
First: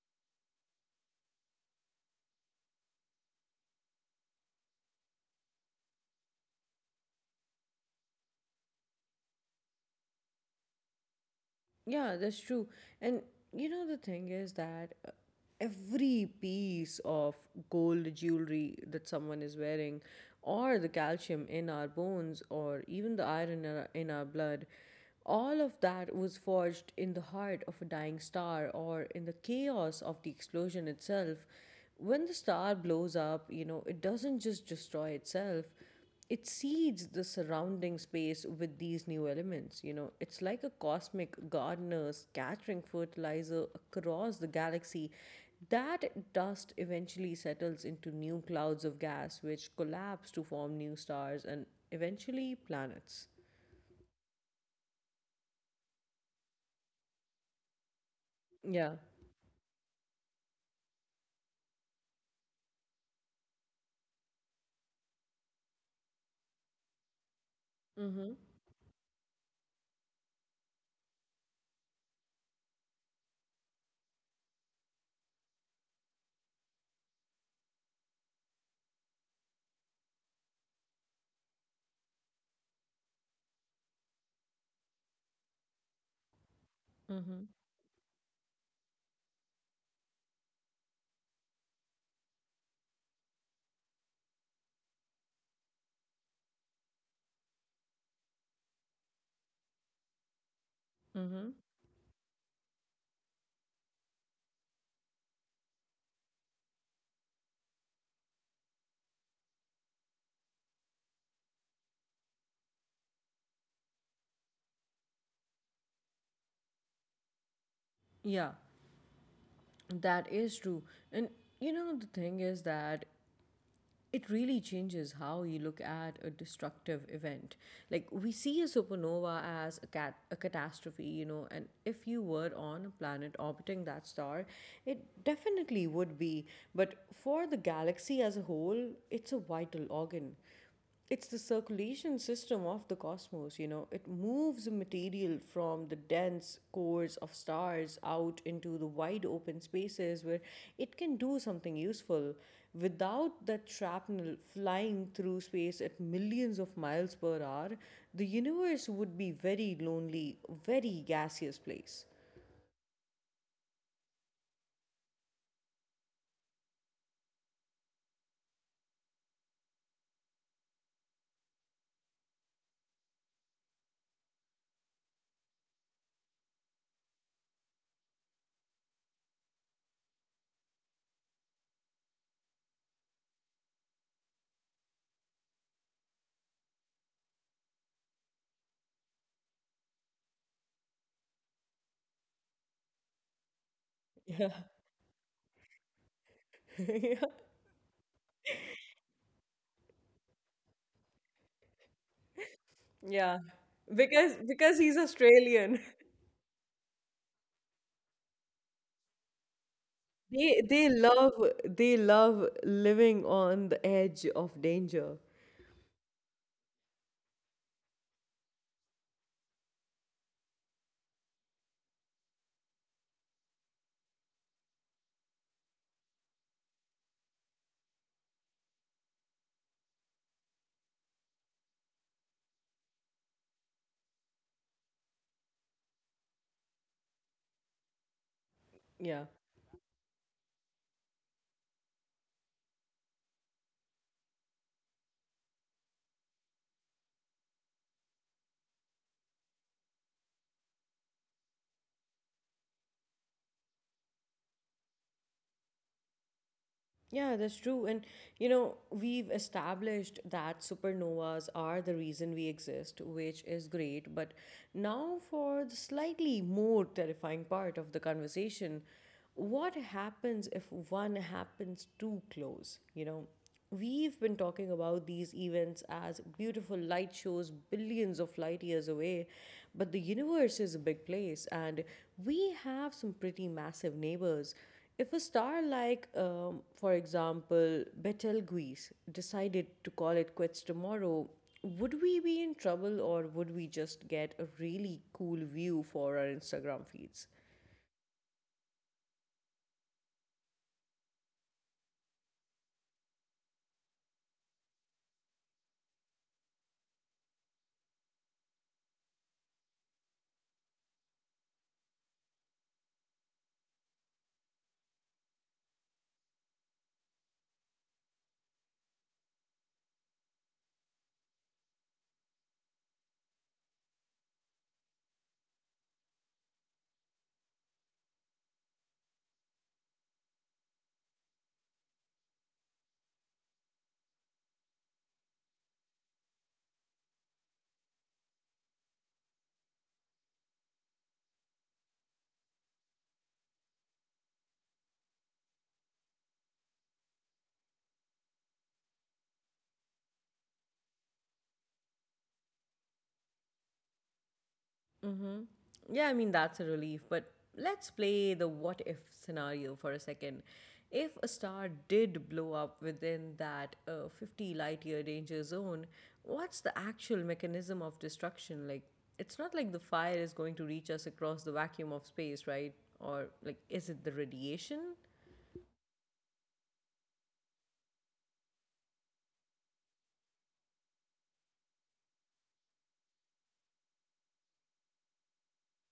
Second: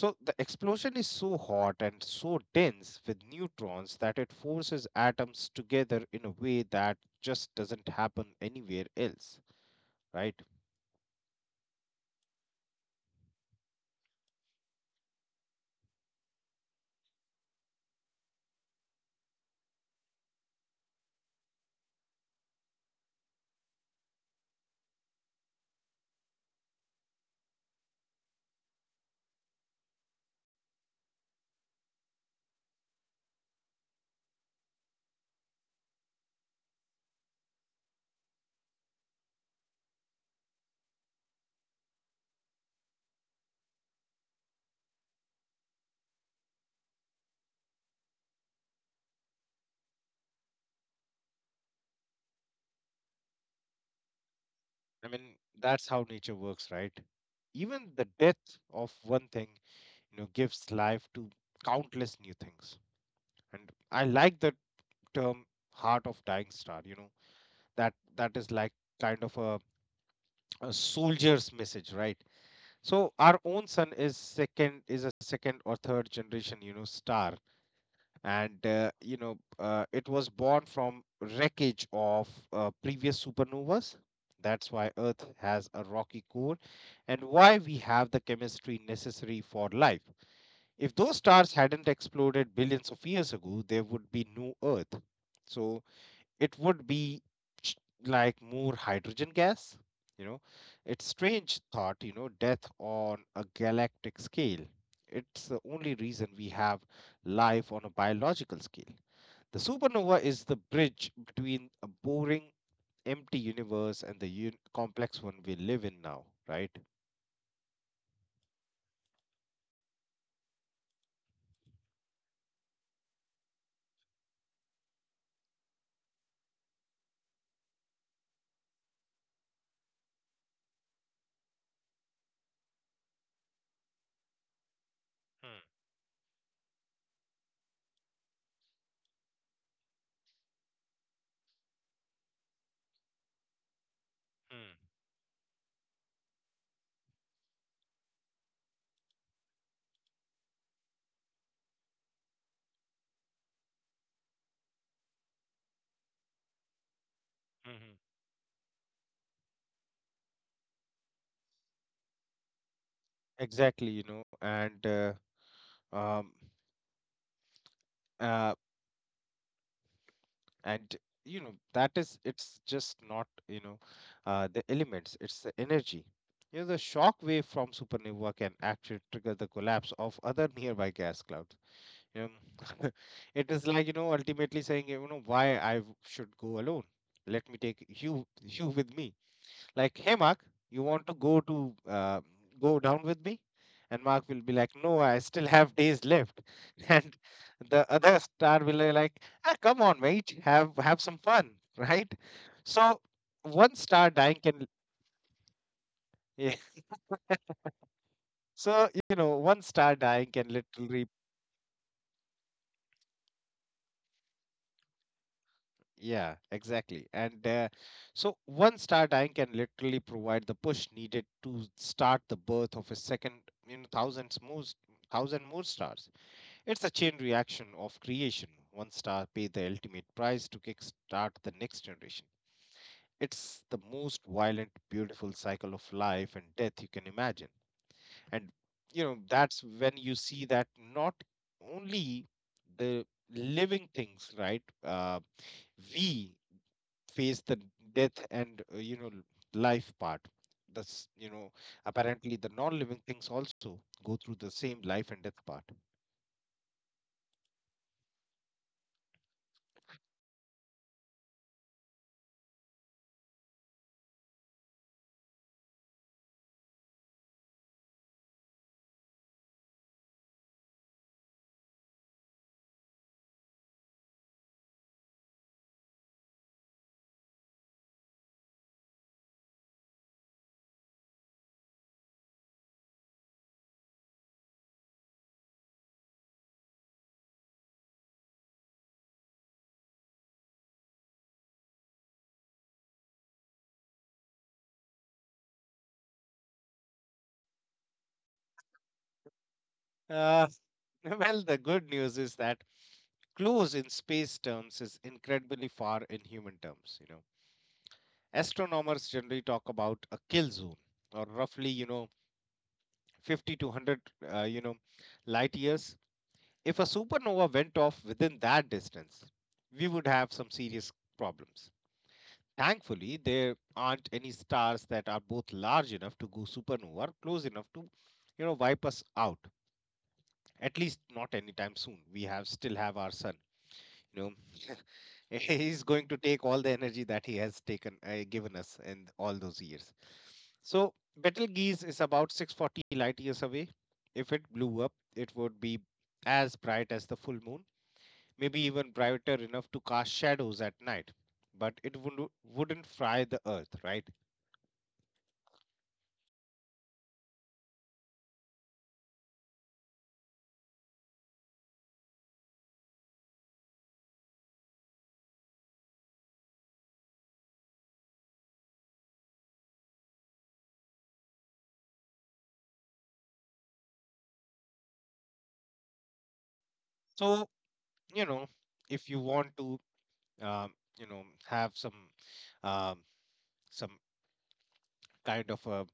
So the explosion is so hot and so dense with neutrons that it forces atoms together in a way that just doesn't happen anywhere else, right? Yeah, that's true. And you know, the thing is that uh, every piece of gold jewelry that someone is wearing, or the calcium in our bones, or even the iron in our, in our blood, all of that was forged in the heart of a dying star or in the chaos of the explosion itself. When the star blows up, you know, it doesn't just destroy itself, it seeds the surrounding space with these new elements. You know, it's like a cosmic gardener scattering fertilizer across the galaxy. That dust eventually settles into new clouds of gas, which collapse to form new stars and eventually planets. I mean, that's how nature works, right? Even the Yeah. death of one thing, you know, gives life to countless new things. And I like the term heart of dying star, you know, that Mm-hmm. that is like kind of a, a soldier's message, right? So our own sun is second is a second or third generation, you know, star. And uh, You know, uh, it was born from wreckage of, uh, previous supernovas. That's why earth has a rocky core and Mm-hmm. why we have the chemistry necessary for life. If those stars hadn't exploded billions of years ago, there would be no earth. So it would be ch- like more hydrogen gas. You know, it's Mm-hmm. strange thought, you know, death on a galactic scale. It's the only reason we have life on a biological scale. The supernova is the bridge between a boring, empty universe and the un- complex one we live in now, right? Yeah, that is true. And you know, the thing is that it really changes how you look at a destructive event. Like we see a supernova as a cat a catastrophe, you know, and if you were on a planet orbiting that star, it Hmm, definitely would be. But for the galaxy as a whole, it's a vital organ. It's the circulation system of the cosmos, you know. It moves hmm, material from the dense cores of stars out into the wide open spaces where it can do something useful. Without that shrapnel flying through space at millions of miles per hour, mhm. the universe would be very lonely, very gaseous place. Exactly. You know, and uh, um, uh, and you know, that is, it's just not, you know, uh, the elements, it's the energy. You know, the shock wave from supernova can actually trigger the collapse of other nearby gas clouds, you know. It is like, you know, ultimately saying, you know, why i w- should go alone, let me take you you with me. Like, "Hey, Mark, you want to go to, uh, go down with me?" And Mark will be Yeah. like, "No, I still have days left." And Yeah. the other star will be like, ah, "Come on, mate, have have some fun, right?" So Yeah. one star Because dying can, because he's Australian. yeah. So you know, one star dying can They they literally, love they love living on the edge of danger. yeah, exactly. And uh, so one star dying can literally provide the push needed to start the birth of a second, you know, thousands more, thousand more stars. It's a chain reaction of creation. One star paid the ultimate price to kickstart the next generation. It's the most violent, beautiful cycle of life and death you can imagine. And you Yeah. know, that's when you see that not only the living things, right? Uh, we face the death and uh, you know life part. That's you know apparently the non-living things also go through the same life and death part. Yeah, that's true. And, you know, we've established that supernovas are the reason we exist, which is great. But now, for the slightly more terrifying part of the conversation, what happens if one happens too close? You know, we've been talking about these events as beautiful light shows billions of light years away, but the universe is a big place and we have some pretty massive neighbors. If a star like, um, for example, Betelgeuse decided to call it quits tomorrow, would we be in trouble or would we just get a really cool view for our Instagram feeds? Uh, well, the good news is that close in space terms is incredibly far in human terms. You know, astronomers generally talk about a kill zone, or roughly, you know, fifty to one hundred, uh, you know, light years. If a supernova went off within that distance, we would have some serious problems. Thankfully, there aren't any stars that are both large enough to go supernova or close enough to, you know, wipe us out. At least not anytime soon. We have still have our sun you know he's going to take all the energy that he has taken uh, given us in all those years, so Betelgeuse is about six hundred forty light years away. If it blew up, it would be as bright as the full moon, maybe even brighter, enough to cast shadows at night, but it wouldn't wouldn't fry the earth, right? Yeah, I mean, that's a relief, but let's play the what if scenario for a second. If a star did blow up within that uh, fifty light year danger zone, what's the actual mechanism of destruction? Like, it's not like the fire is going to reach us across the vacuum of space, right? Or, like, is it the radiation? So you know if you want to um, you know have some um, some kind of a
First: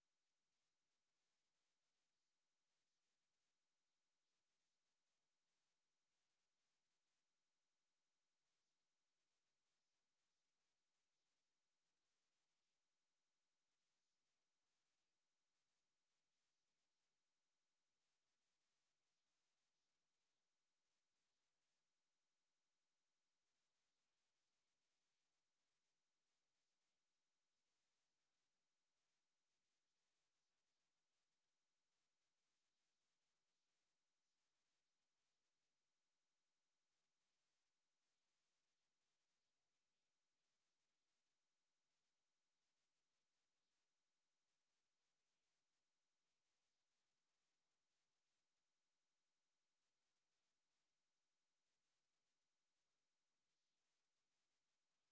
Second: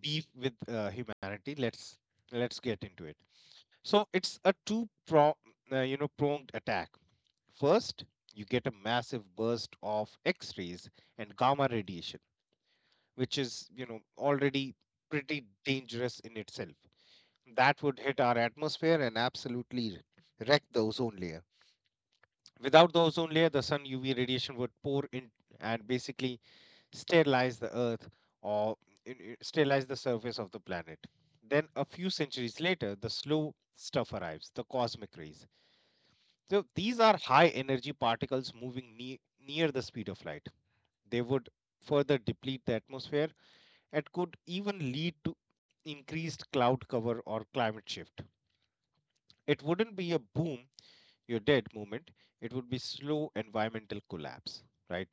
beef with uh, humanity, let's let's get into it. So it's a two pro, uh, you know, pronged attack. First, you get a massive burst of X-rays and gamma radiation, which is, you know, already pretty dangerous in itself. That would hit our atmosphere and absolutely wreck the ozone layer. Without the ozone layer, the sun U V radiation would pour in and basically sterilize the earth, or uh, uh, sterilize the surface of the planet. Then a few centuries later, the slow stuff arrives, the cosmic rays. So these are high energy particles moving ne- near the speed of light. They would further deplete the atmosphere and could even lead to increased cloud cover or climate shift. It wouldn't be a boom, you're dead moment. It would be slow environmental collapse, right?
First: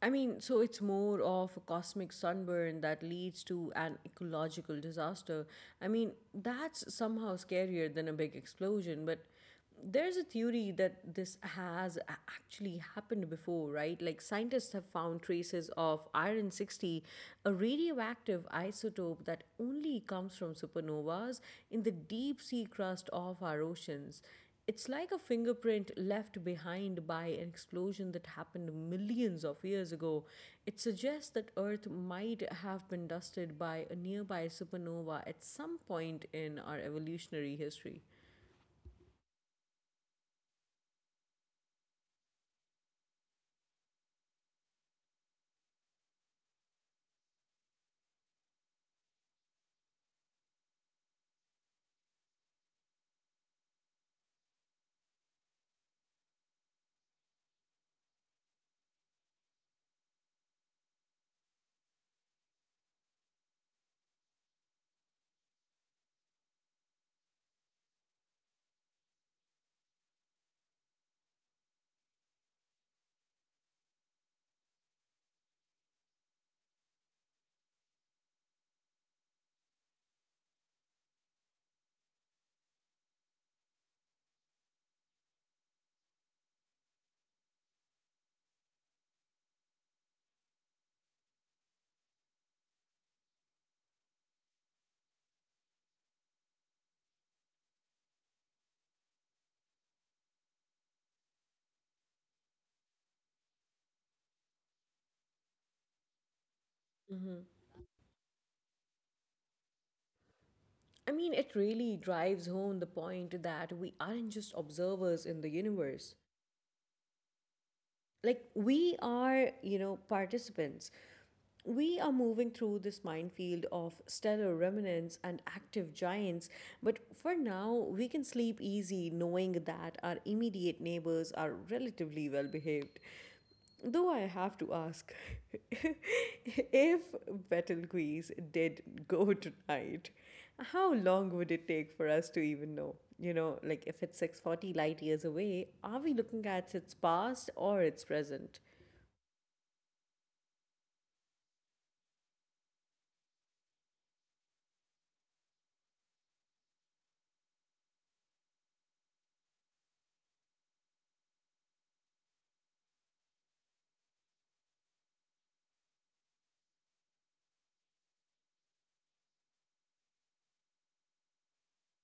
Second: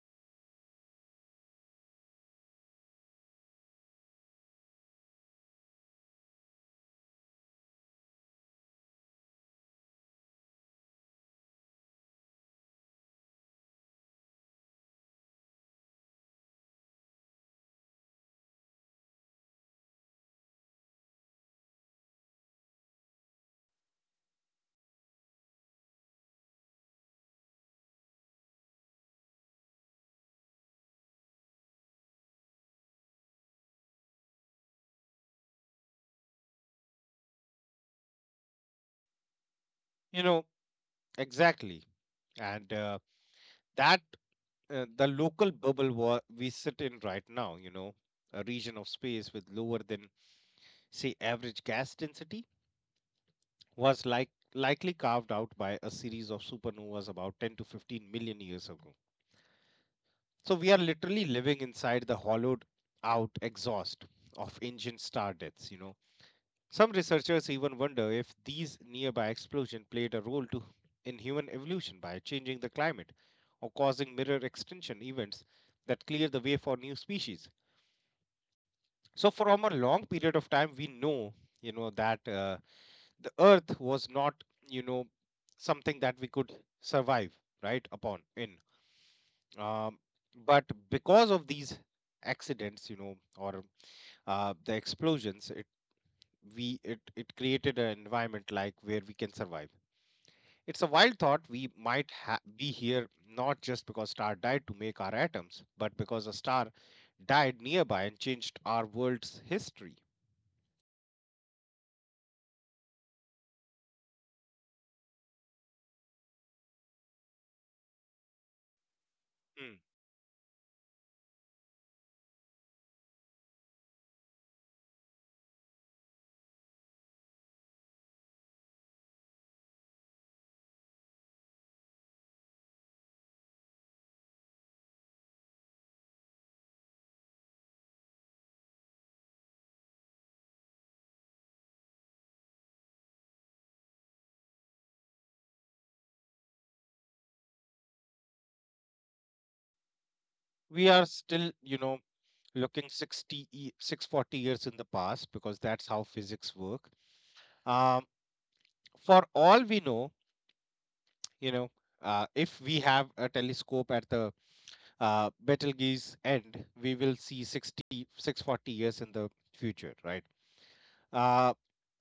I mean, so it's more of a cosmic sunburn that leads to an ecological disaster. I mean, that's somehow scarier than a big explosion, but there's a theory that this has a- actually happened before, right? Like, scientists have found traces of iron sixty, a radioactive isotope that only comes from supernovas in the deep sea crust of our oceans. It's like a fingerprint left behind by an explosion that happened millions of years ago. It suggests that Earth might have been dusted by a nearby supernova at some point in our evolutionary history. You know, exactly. And uh, That, uh, the local bubble wa- we sit in right now, you know, a region of space with lower than, say, average gas density was like likely carved out by a series of supernovas about ten to fifteen million years ago. So we are literally living inside the hollowed out exhaust of ancient star deaths, you know. Some researchers even wonder if these nearby explosions played a role to, in human evolution by changing the climate or causing mirror extinction events that clear the way for new species. So from a long period of time, we know, you know, that uh, the earth was not you know something that we could survive right upon in um, but because of these accidents you know or uh, the explosions, it we it, it created an environment like where we can survive. It's a wild thought: we might ha- be here not just because star died to make our atoms, but because a star died nearby and changed our world's history. I mean, it really drives home the point that we aren't just observers in the universe. Like, we are, you Hmm. know, participants. We are moving through this minefield of stellar remnants and active giants, but for now we can sleep easy knowing that our immediate neighbors are relatively well behaved. Though I have to ask, if Betelgeuse did go tonight, how long would it take for us to even know? You know, like if it's six hundred forty light years away, are we looking at its past or its present? We are still you know looking 60, six hundred forty years in the past because that's how physics work. Um, for all we know, you know, uh, if we have a telescope at the uh, Betelgeuse end, we will see 60, six hundred forty years in the future, right? Uh,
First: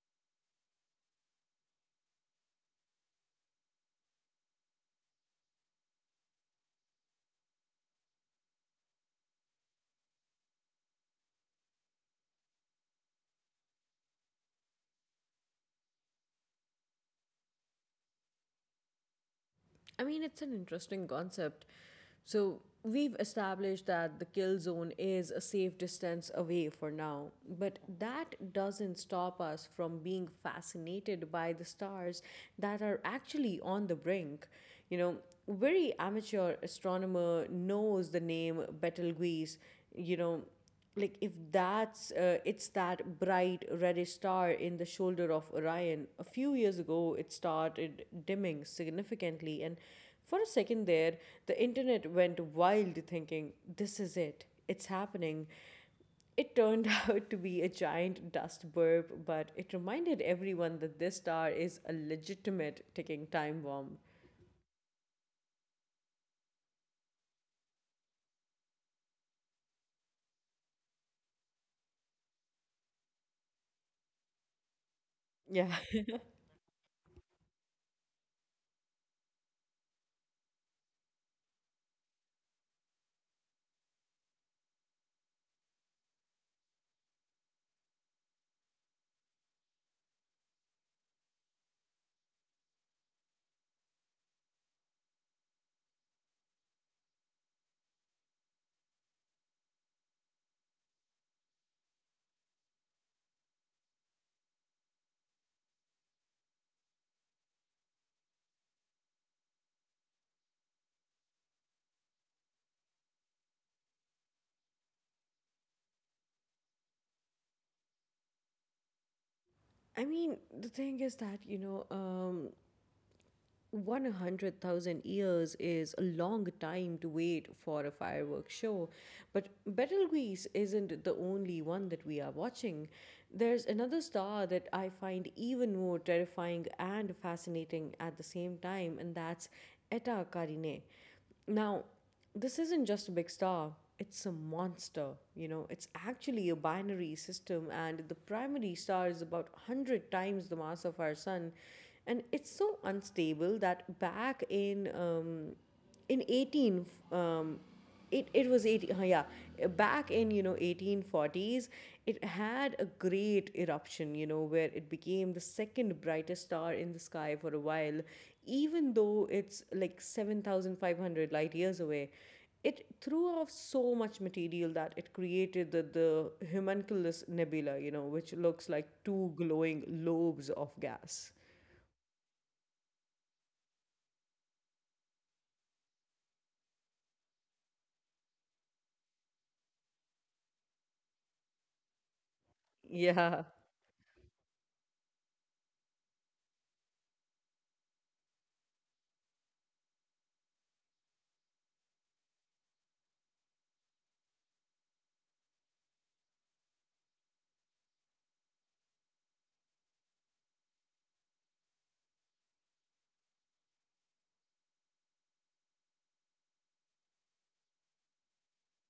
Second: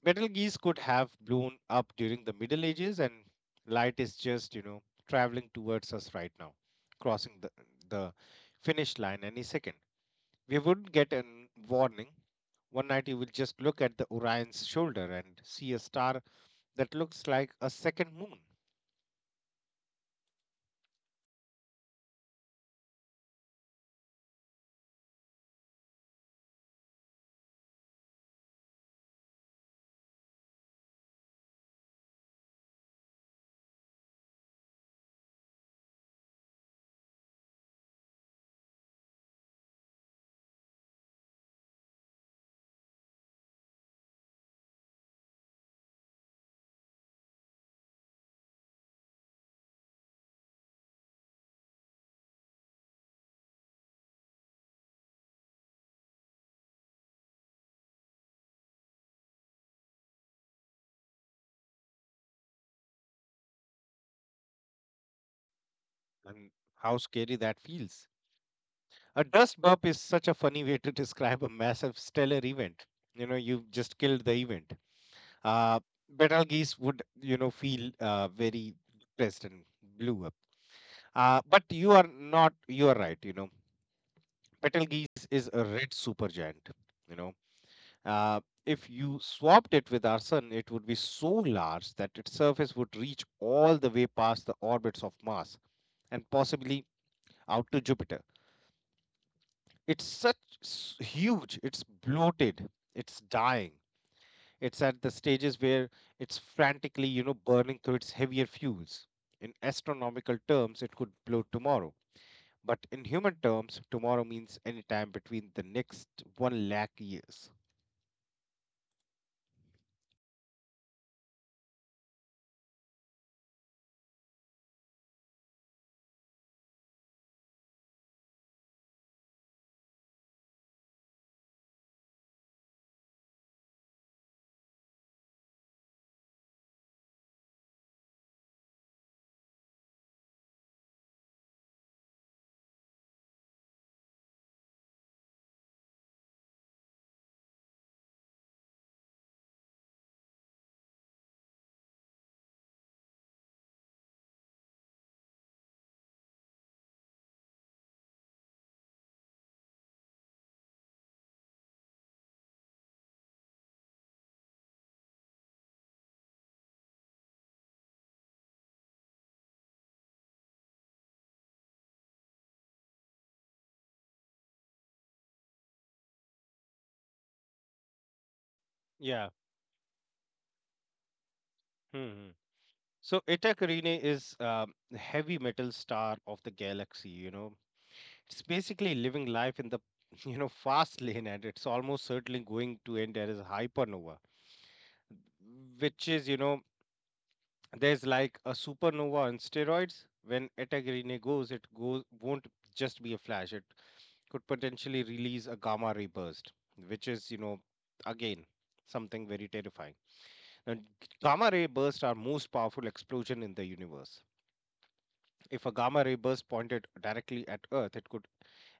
Betelgeuse could have blown up during the Middle Ages, and light is just, you know, traveling towards us right now, crossing the, the finish line any second. We wouldn't get a warning. One night you will just look at the Orion's shoulder and see a star that looks like a second moon. I mean, it's an interesting concept. So, we've established that the kill zone is a safe distance away for now, but that doesn't stop us from being fascinated by the stars that are actually on the brink. You know, very amateur astronomer knows the name Betelgeuse, you know, like if that's uh, it's that bright reddish star in the shoulder of Orion. A few years ago it started dimming significantly, and for a second there the internet went wild thinking this is it, it's happening. It turned out to be a giant dust burp, but it reminded everyone that this star is a legitimate ticking time bomb. And how scary that feels. A dust burp is such a funny way to describe a massive stellar event. You know, you've just killed the event. Yeah. Uh, Betel geese would, you know, feel uh, very depressed and blue up. Uh, but you are not, you are right, you know. Betelgeuse is a red supergiant, you know. Uh, if you swapped it with our sun, it would be so large that its surface would reach all the way past the orbits of Mars and possibly out to Jupiter. It's such s- huge, it's bloated, it's dying. It's at the stages where it's frantically, you know, burning through its heavier fuels. In astronomical terms, it could blow tomorrow. But in human terms, tomorrow means any time between the next one lakh years. I mean, the thing is that, you know, um, one hundred thousand years is a long time to wait for a fireworks show. But Betelgeuse isn't the only one that we are watching. There's another star that I find even more terrifying and fascinating at the same time, and that's Eta Carinae. Now, this isn't just a big star, it's a monster. You know, it's actually a binary system, and the primary star is about one hundred times the mass of our sun. And it's so unstable that back in um, in eighteen um, it it was eighteen, yeah. Uh, back in you know eighteen forties it had a great eruption, you know, where it became the second brightest star in the sky for a while, even though it's like seven thousand five hundred light years away. It threw off so much material that it created the, the homunculus nebula, you know, which looks like Yeah. two glowing lobes of gas. Hmm. So Eta Carinae is um, the heavy metal star of the galaxy, you know. It's basically living life in the you know fast lane, and it's almost certainly going to end as a hypernova, which is, you know, there's like a supernova on steroids. When Eta Carinae goes, it goes won't just be a flash. It could potentially release a gamma ray burst, which is, you know, again something very terrifying. And gamma ray bursts are most powerful explosion in the universe. If a gamma ray burst pointed directly at Earth, it could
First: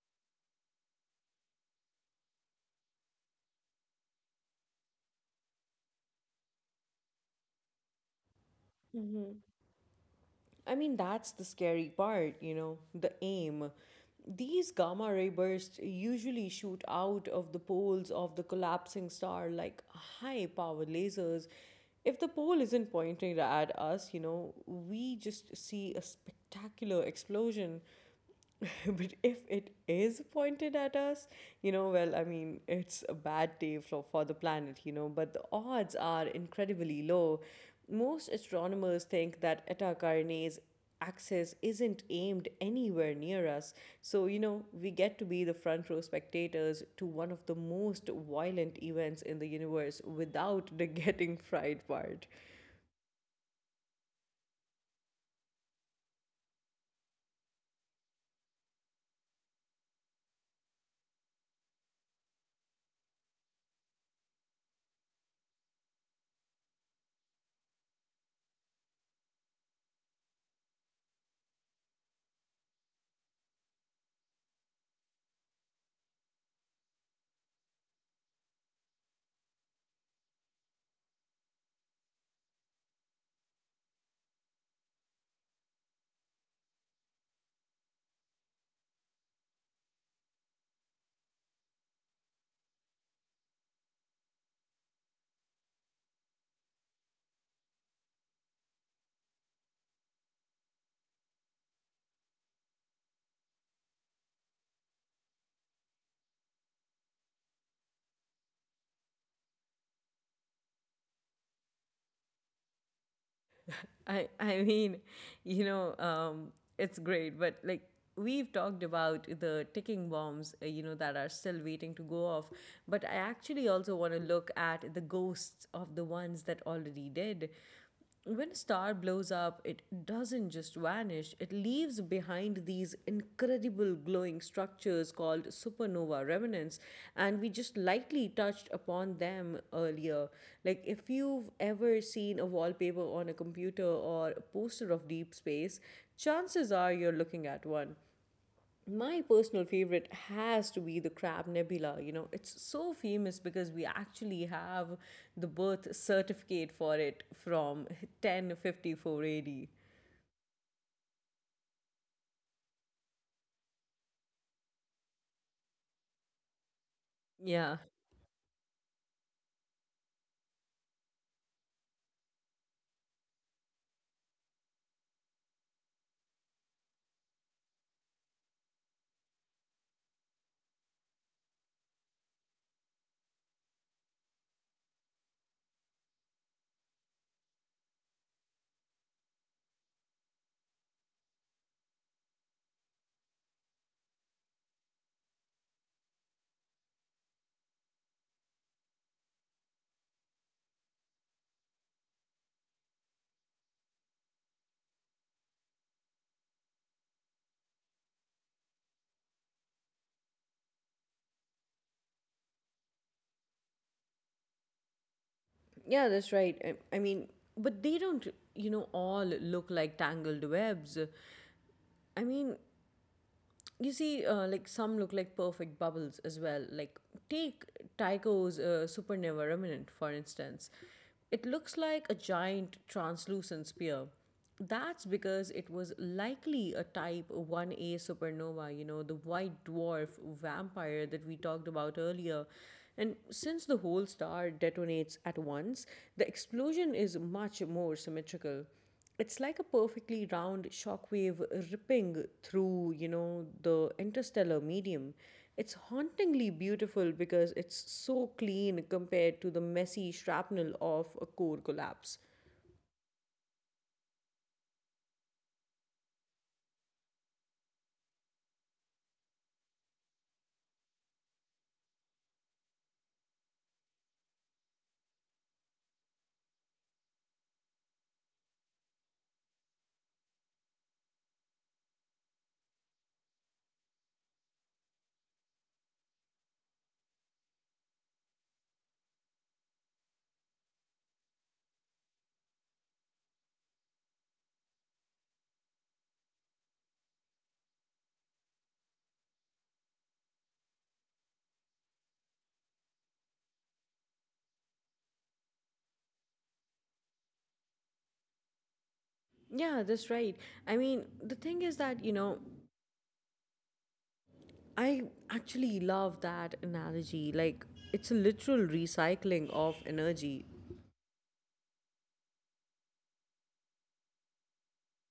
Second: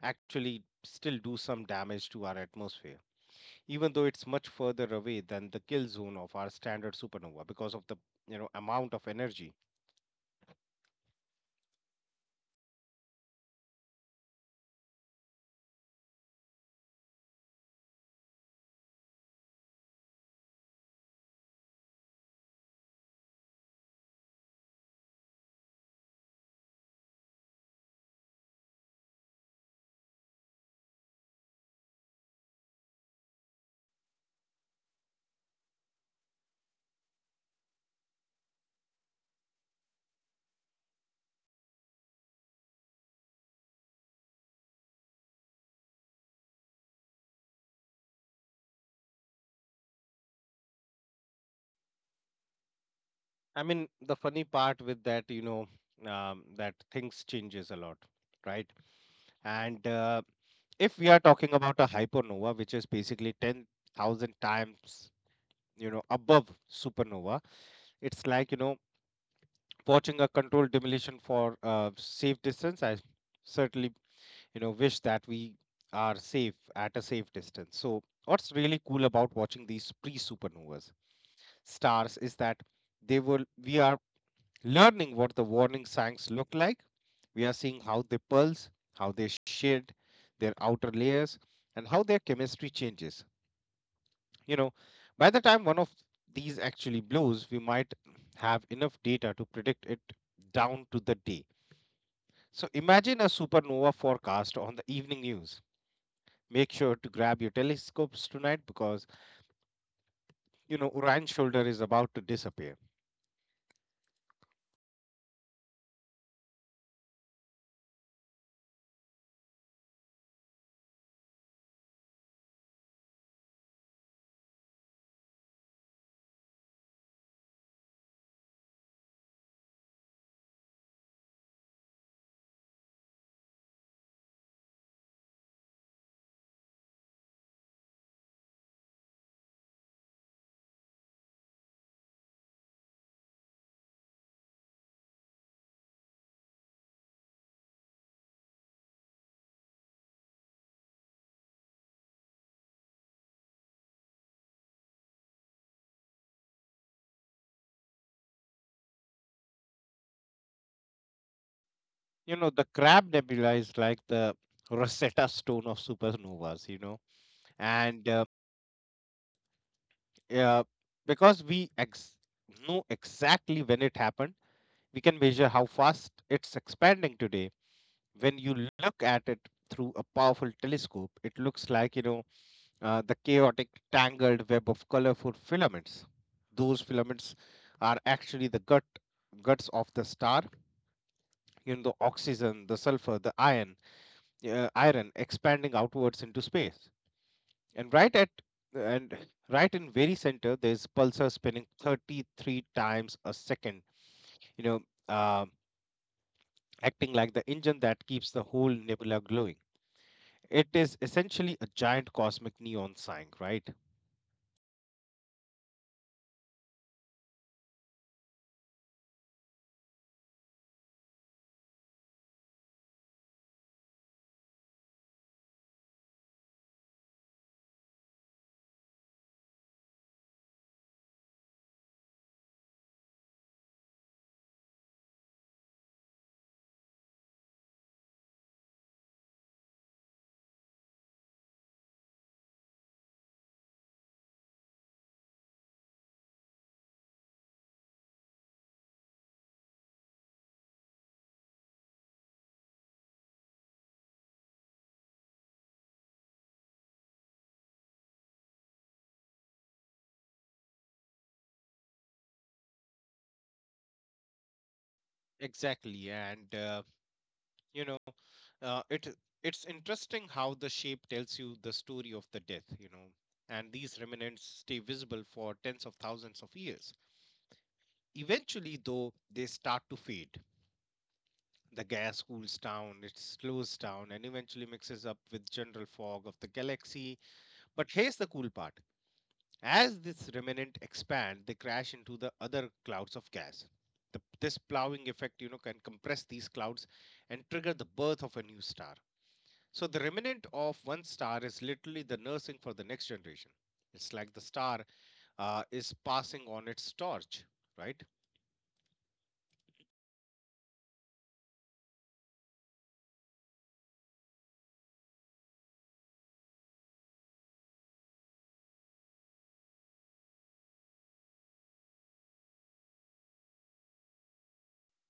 actually still do some damage to our atmosphere, even though it's much further away than the kill zone of our standard supernova because of the you know amount of Yeah. energy. I mean, that's the scary part, you know, the aim. These gamma ray bursts usually shoot out of the poles of the collapsing star like high power lasers. If the pole isn't pointing at us, you know, we just see a spectacular explosion. But if it is pointed at us, you know, well, I mean, it's a bad day for, for the planet, you know, but the odds are incredibly low. Most astronomers think that Eta Carinae's axis isn't aimed anywhere near us. So, you know, we get to be the front row spectators to one of the most violent events in the universe without the getting fried part. I mean, the funny part with that, you know, um, that things changes a lot, right? And uh, if we are talking about a hypernova, which is basically ten thousand times you know above supernova, it's like you know watching a controlled demolition for uh, safe distance. I certainly, you know, wish that we are safe at a safe distance. So, what's really cool about watching these pre-supernovas stars is that they will we are learning what the warning signs look like. We are seeing how they pulse, how they shed their outer layers, and how their chemistry changes. You know, by the time one of these actually blows, we might have enough data to predict it down to the day. So imagine a supernova forecast on the evening news. Make sure to grab your telescopes tonight because you know Orion shoulder is about to disappear. I I mean, you know, um, it's great, but like we've talked about the ticking bombs, uh, you know, that are still waiting to go off. But I actually also want to look at the ghosts of the ones that already did. When a star blows up, it doesn't just vanish, it leaves behind these incredible glowing structures called supernova remnants. And we just lightly touched upon them earlier. Like, if you've ever seen a wallpaper on a computer or a poster of deep space, chances are you're looking at one. My personal favorite has to be the Crab Nebula. You know, it's so famous because we actually have the birth certificate for it from ten fifty-four ad. You know the Crab Nebula is like the Rosetta Stone of supernovas. You know, Yeah. and uh, uh, because we ex- know exactly when it happened, we can measure how fast it's expanding today. When you look at it through a powerful telescope, it looks like you know uh, the chaotic, tangled web of colorful filaments. Those filaments are actually the gut guts of the star. You know, the oxygen, the sulfur, the iron, uh, iron expanding outwards into space. And right at and right in very center, there's pulsar spinning thirty-three times a second. You know, uh, acting like the engine that keeps the whole nebula glowing. It is essentially a giant cosmic neon sign, right? Yeah, that's right. I, I mean, but they don't, you know, all look like tangled webs. I mean, you see, uh, like some look like perfect bubbles as well. Like, take Tycho's uh, supernova remnant, for instance. It looks like a giant translucent sphere. That's because it was likely a type one A supernova, you know, the white dwarf vampire that we talked about earlier. And since the whole star detonates at once, the explosion is much more symmetrical. It's like a perfectly round shockwave ripping through, you know, the interstellar medium. It's hauntingly beautiful because it's so clean compared to the messy shrapnel of a core collapse. Exactly, and uh, you know uh, it it's interesting how the shape tells you the story of the death, you know, and these remnants stay visible for tens of thousands of years. Eventually though they start to fade. The gas cools down, it slows down, and eventually mixes up with general fog of the galaxy. But here's the cool part: as this remnant expand, they crash into the other clouds of gas. The, this plowing effect you know can compress these clouds and trigger the birth of a new star. So the remnant of one star is literally the nursing for the next generation. It's like the star uh, is passing on its torch, right? Yeah, that's right. I mean, the thing is that, you know, I actually love that analogy. Like, it's a literal recycling of energy.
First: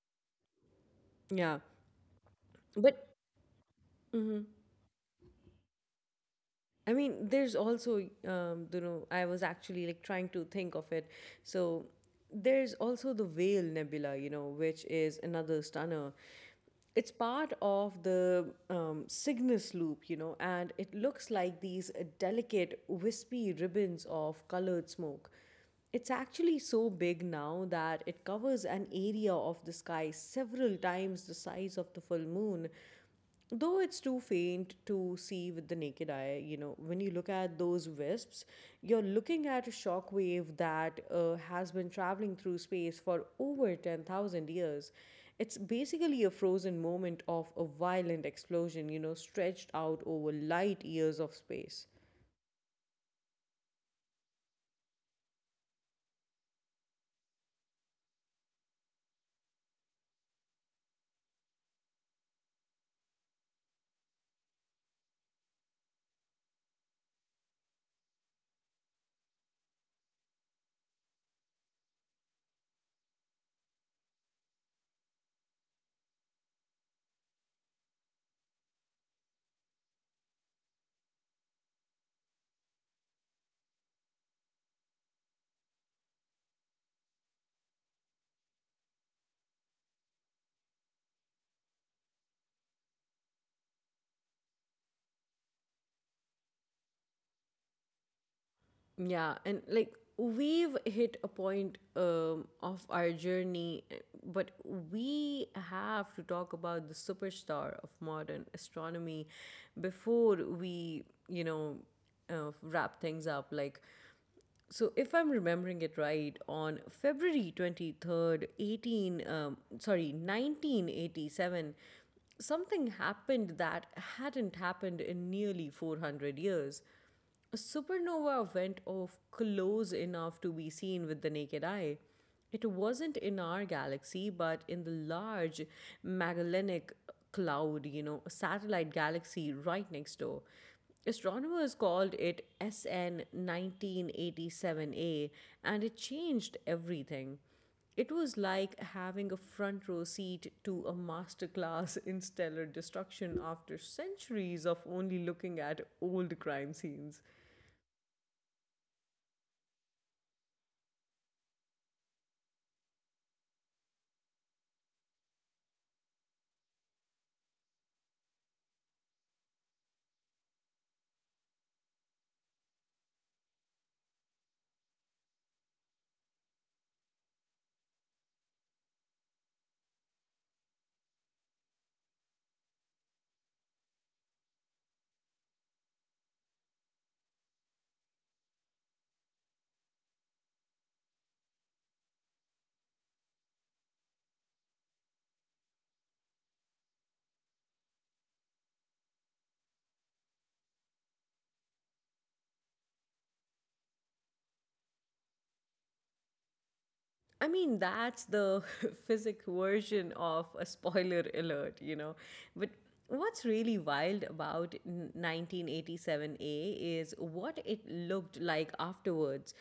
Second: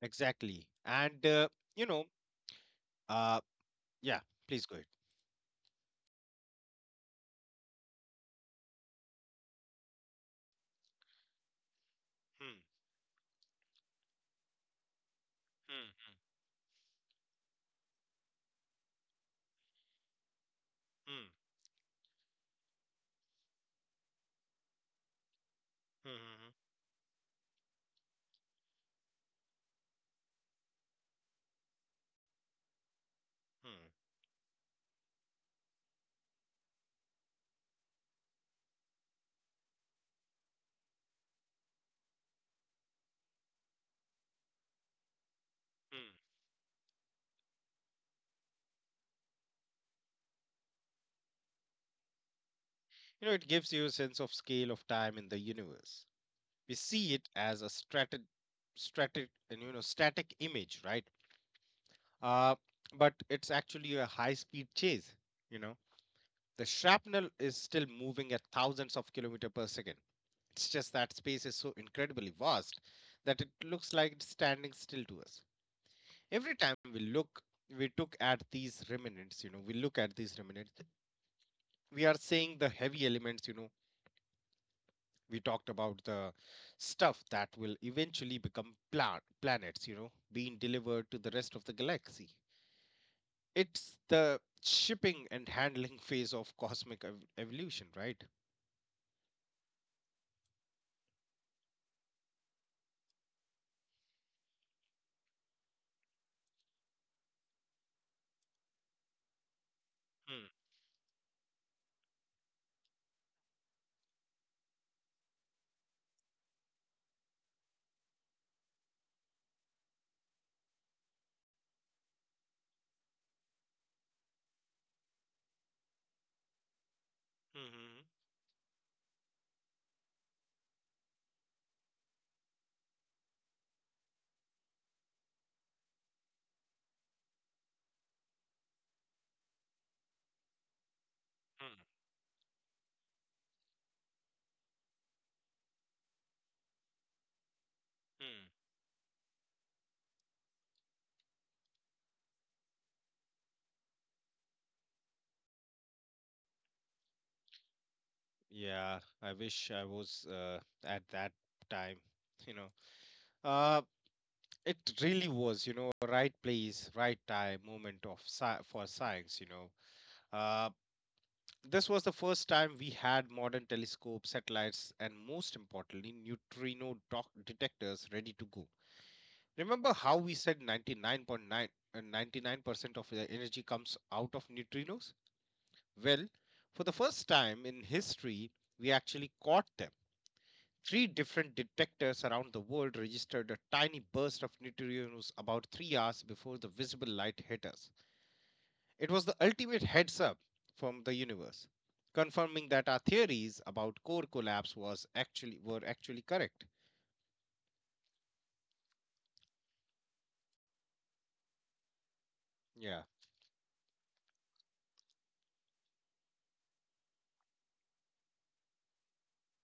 Exactly. And uh, Yeah. you know, But uh, yeah. Please go ahead. I mean, there's also, um, you know, I was actually like trying to think of it. So Hmm, there's also the Whale Nebula, you know, which is another stunner. hmm, It's part of the um, Cygnus loop, you know, and it hmm, hmm, looks like these uh, delicate, wispy ribbons of colored smoke. It's hmm, actually so big now that it covers an area of the sky several times the size of the full moon. Though hmm, it's too faint to see with the naked eye, you know, when you look at those wisps, you're looking at a shockwave that uh, has been traveling through space for over ten thousand years. It's hmm, hmm. basically a frozen moment of a violent explosion, you know, stretched out over light years of space. You know, it gives you a sense of scale of time in the universe. We see it as a static, static, and you know, static image, right? Uh, but it's actually a high-speed chase. You know the shrapnel is still moving at thousands of kilometers per second. It's just that space is so incredibly vast that it looks like it's standing still to us. Every time we look, we took at these remnants, you know, we look at these remnants, we are saying the heavy elements, you know, we talked about the stuff that will eventually become pla- planets, you know, being delivered to the rest of the galaxy. It's the shipping and handling phase of cosmic ev- evolution, right? Yeah, and like we've hit a point um, of our journey, eh, but we have to talk about the superstar of modern astronomy before we, you know, uh, wrap things up. Like, so, if I'm remembering it right, on February twenty-third, 18, um, sorry, nineteen eighty-seven, something happened that hadn't happened in nearly four hundred years. A Mm-hmm. supernova went off close enough to be seen with the naked eye. It wasn't in our galaxy, but in the Large Magellanic Cloud, you know, a satellite galaxy right next door. Astronomers called it S N nineteen eighty-seven A, and it changed everything. It was Hmm. like having a front row seat to a masterclass in stellar destruction after centuries of only looking at old crime scenes. Yeah, I wish I was uh, at that time, you know. Uh, it really was, you know, right place, right time, moment of sci for science, you know. Uh, this was the first time we had modern telescopes, satellites, and most importantly, neutrino doc detectors ready to go. Remember how we said 99.9 uh, ninety-nine percent of the energy comes out of neutrinos? Well, for the first time in history, we actually caught them. Three different detectors around the world registered a tiny burst of neutrinos about three hours before the visible light hit us. It was the ultimate heads up from the universe, confirming that our theories about core collapse was actually were actually correct. I mean, that's the physic version of a spoiler alert, you know. But Yeah. what's really wild about nineteen eighty-seven A is what it looked like afterwards.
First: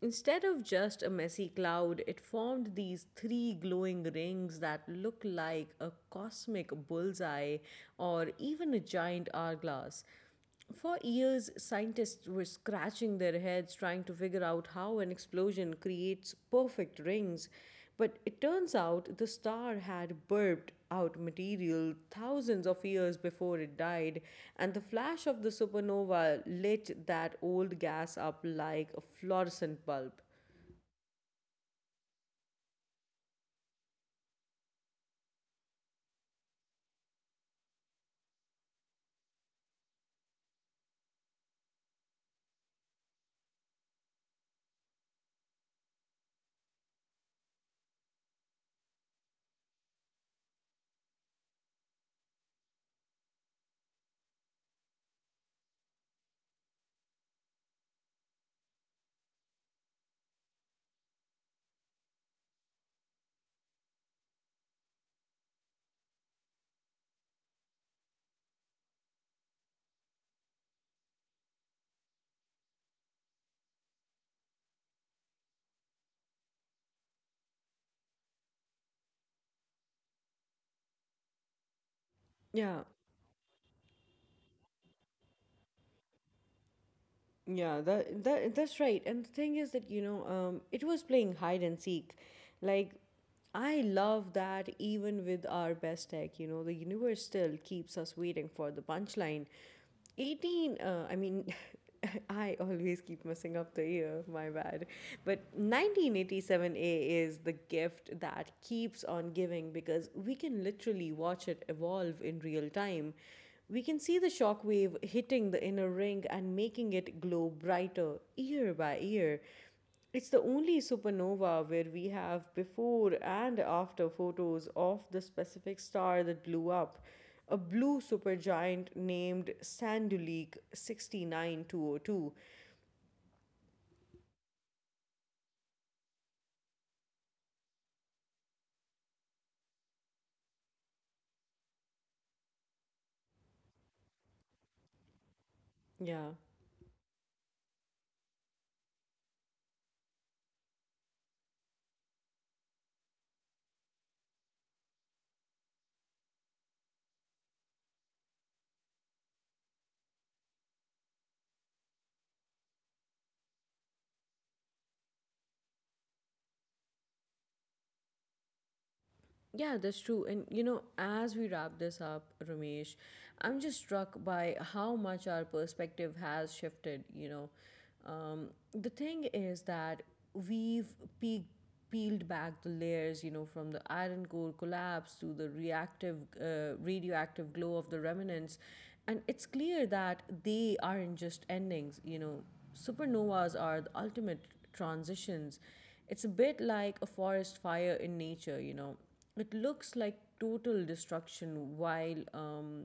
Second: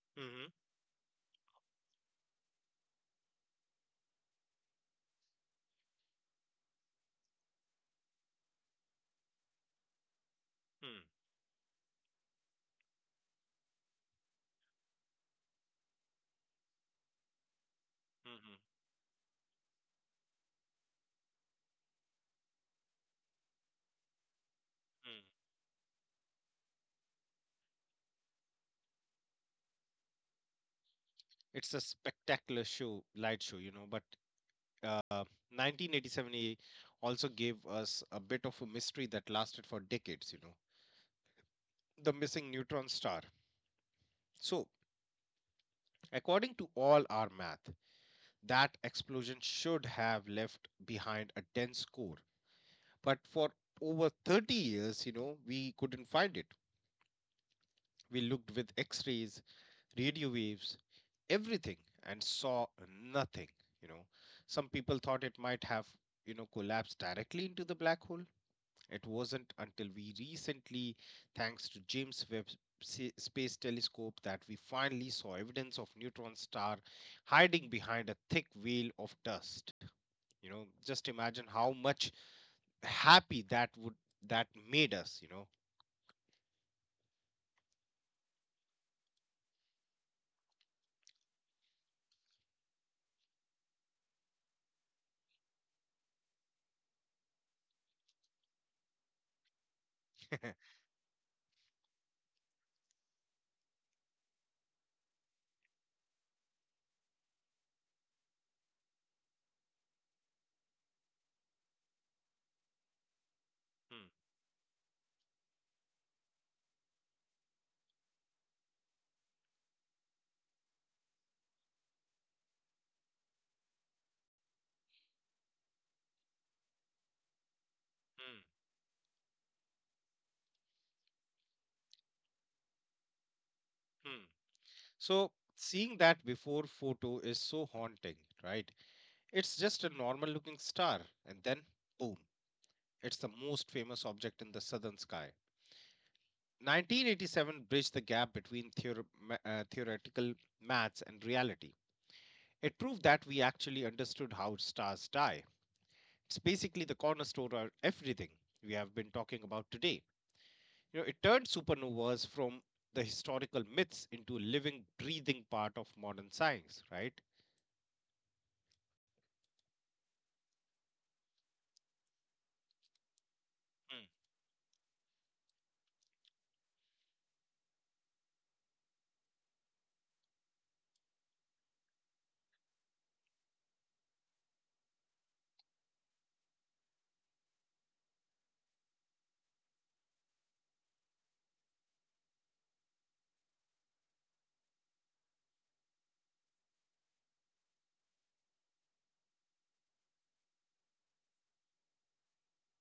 Instead Hmm, of just a messy cloud, it formed these three glowing rings that look like a cosmic bullseye or even a giant hourglass. For hmm, years, scientists were scratching their heads trying to figure out how an explosion creates perfect rings. But it hmm, turns out the star had burped out material thousands of years before it died, and the hmm. flash of the supernova lit that old gas up like a fluorescent bulb. It's a spectacular show, light show, you know. But uh, nineteen eighty-seven A also gave us a bit of a mystery that lasted for decades, you know. The missing neutron star. So according to all our math, that explosion should have left behind a dense core. But for over thirty years, you know, we couldn't find it. We looked with x rays, radio waves, everything, and saw nothing. You know, some people thought it might have, you know, collapsed directly into the black hole. It wasn't until we recently, thanks to James Webb Sa- Space Telescope, that we finally saw evidence of neutron star hiding behind a thick veil of dust. You know, just imagine how much Yeah. happy that would that made us. You know. Yeah, that, that that's right. And the thing is that, you know, um, it was playing hide and seek. Like, I love that even with our best tech, you know, the universe still keeps us waiting for the punchline. 18, uh, I mean, I always keep messing up the year, my bad. But nineteen eighty-seven A is the gift that keeps on giving because we can literally watch it evolve in real time. We can Hmm, see the shock wave hitting the inner ring and making it glow brighter year by year. It's the only supernova where we have before and after photos of the specific star that blew up, a blue hmm, supergiant named Sandulik sixty-nine two oh two. hmm. So seeing that before photo is so haunting, right? It's just a normal looking star, and then boom, it's the most famous object in the southern sky. Yeah. nineteen eighty-seven bridged the gap between theor- uh, theoretical maths and reality. It proved that we actually understood how stars die. It's basically the cornerstone of everything we have been talking about today. You know, it turned supernovas from the historical myths into a living, breathing part of modern science, right? Yeah, that's true. And you know, as we wrap this up, Ramesh, I'm just Hmm, struck by how much our perspective has shifted. You know, um, the thing is that we've pe- peeled back the layers, you know, from the iron core collapse to the reactive, uh, radioactive glow of the remnants. And it's clear that they aren't just endings, you know, supernovas are the ultimate transitions. It's a bit like a forest fire in nature, you know. It looks like total destruction while um,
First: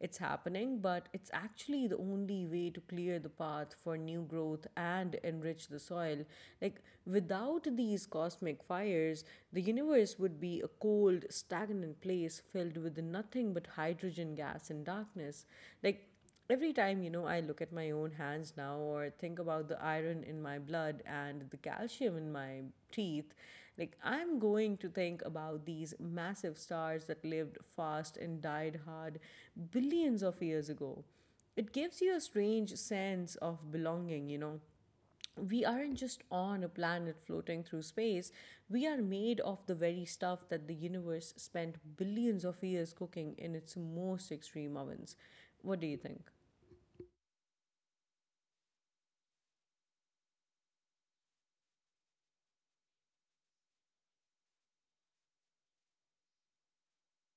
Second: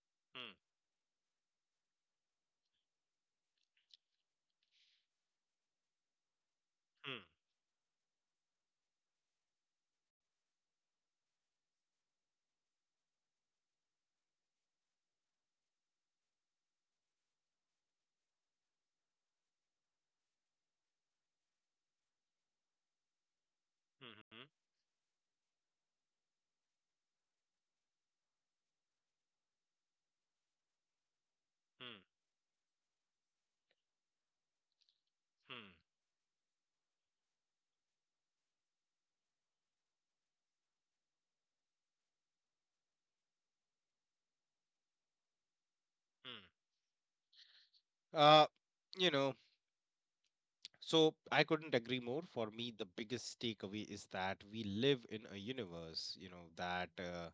it's hmm, happening, but it's actually the only way to clear the path for new growth and enrich the soil. Like, hmm, without these cosmic fires, the universe would be a cold, stagnant place filled with nothing but hydrogen gas and darkness. Like, every time, you know, I look at my own hands now or think about the iron in my blood and the calcium in my teeth, like hmm, I'm hmm, going to think about these massive stars that lived fast and died hard billions of years ago. It gives you a strange sense of belonging, you know. We hmm, aren't just on a planet floating through space, we are made of the very stuff that the universe spent billions of years cooking in its most extreme ovens. What do you think? hmm, hmm. Uh, you know, so I couldn't agree more. For me, the biggest takeaway is that we live in a universe, you know, that uh,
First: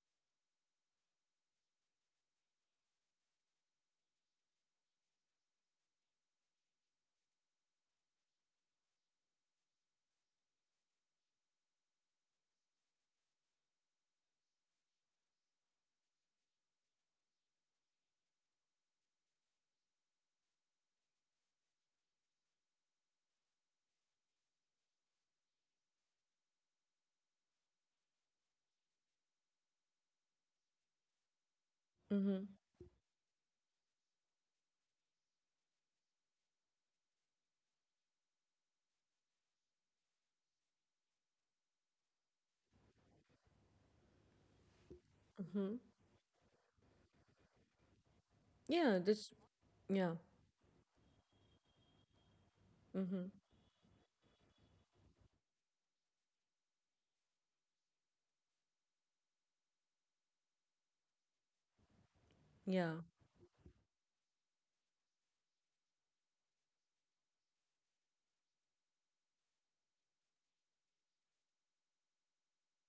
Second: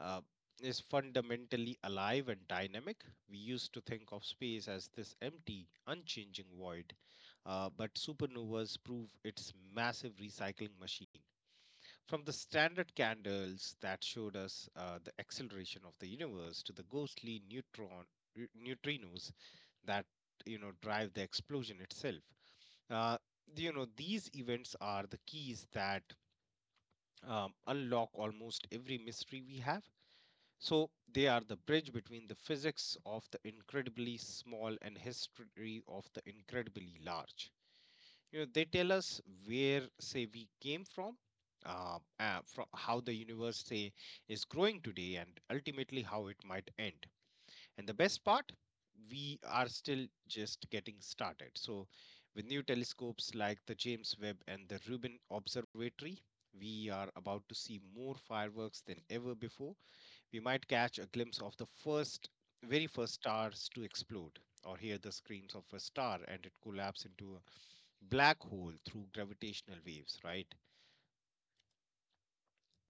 uh, is fundamentally alive and dynamic. We used to think of space as this empty, unchanging void, uh, but supernovas prove its massive recycling machine. From the standard candles that showed us uh, the acceleration of the universe to the ghostly neutron neutrinos that you know drive the explosion itself, uh, you know, these events are the keys that um, unlock almost every mystery we have. So they are the bridge between the Mm-hmm. physics of the incredibly small and history of the incredibly large. You know, they tell us where, say, we came from, uh, uh, from how the universe, say, is growing today, and Mm-hmm. ultimately how it might end. And the best part, Yeah, that's we are still yeah. just getting started. So, with new Mm-hmm. telescopes like the James Webb and the Rubin Observatory, we are about to see more fireworks than ever before. We might catch a glimpse of the first, very Yeah. first stars to explode, or hear the screams of a star and it collapse into a black hole through gravitational waves, right?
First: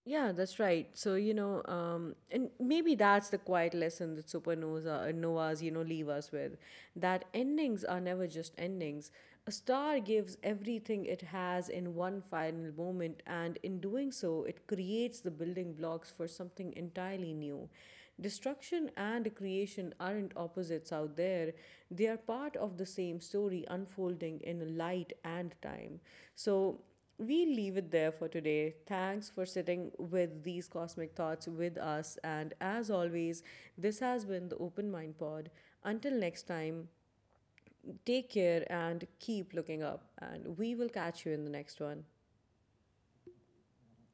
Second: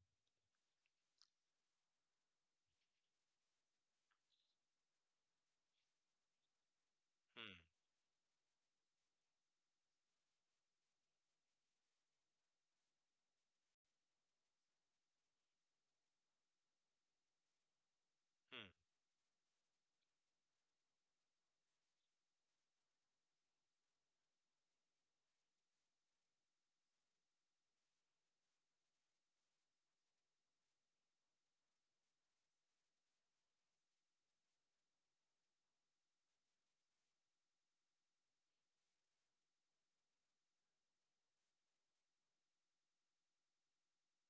Yeah, that's right. So, you know, um, and maybe that's the quiet lesson that supernovas, uh, novas, you know, leave us with, that Hmm, endings are never just endings. A star gives everything it has in one final moment, and in doing so, it creates the building blocks for something entirely new. hmm. Destruction and creation aren't opposites out there, they are part of the same story unfolding in light and time. So, we'll leave it there for today. Thanks for sitting with these cosmic thoughts with us. And as always, this has been the Open Mind Pod. Until next time, take care and keep looking up. And we will catch you in the next one.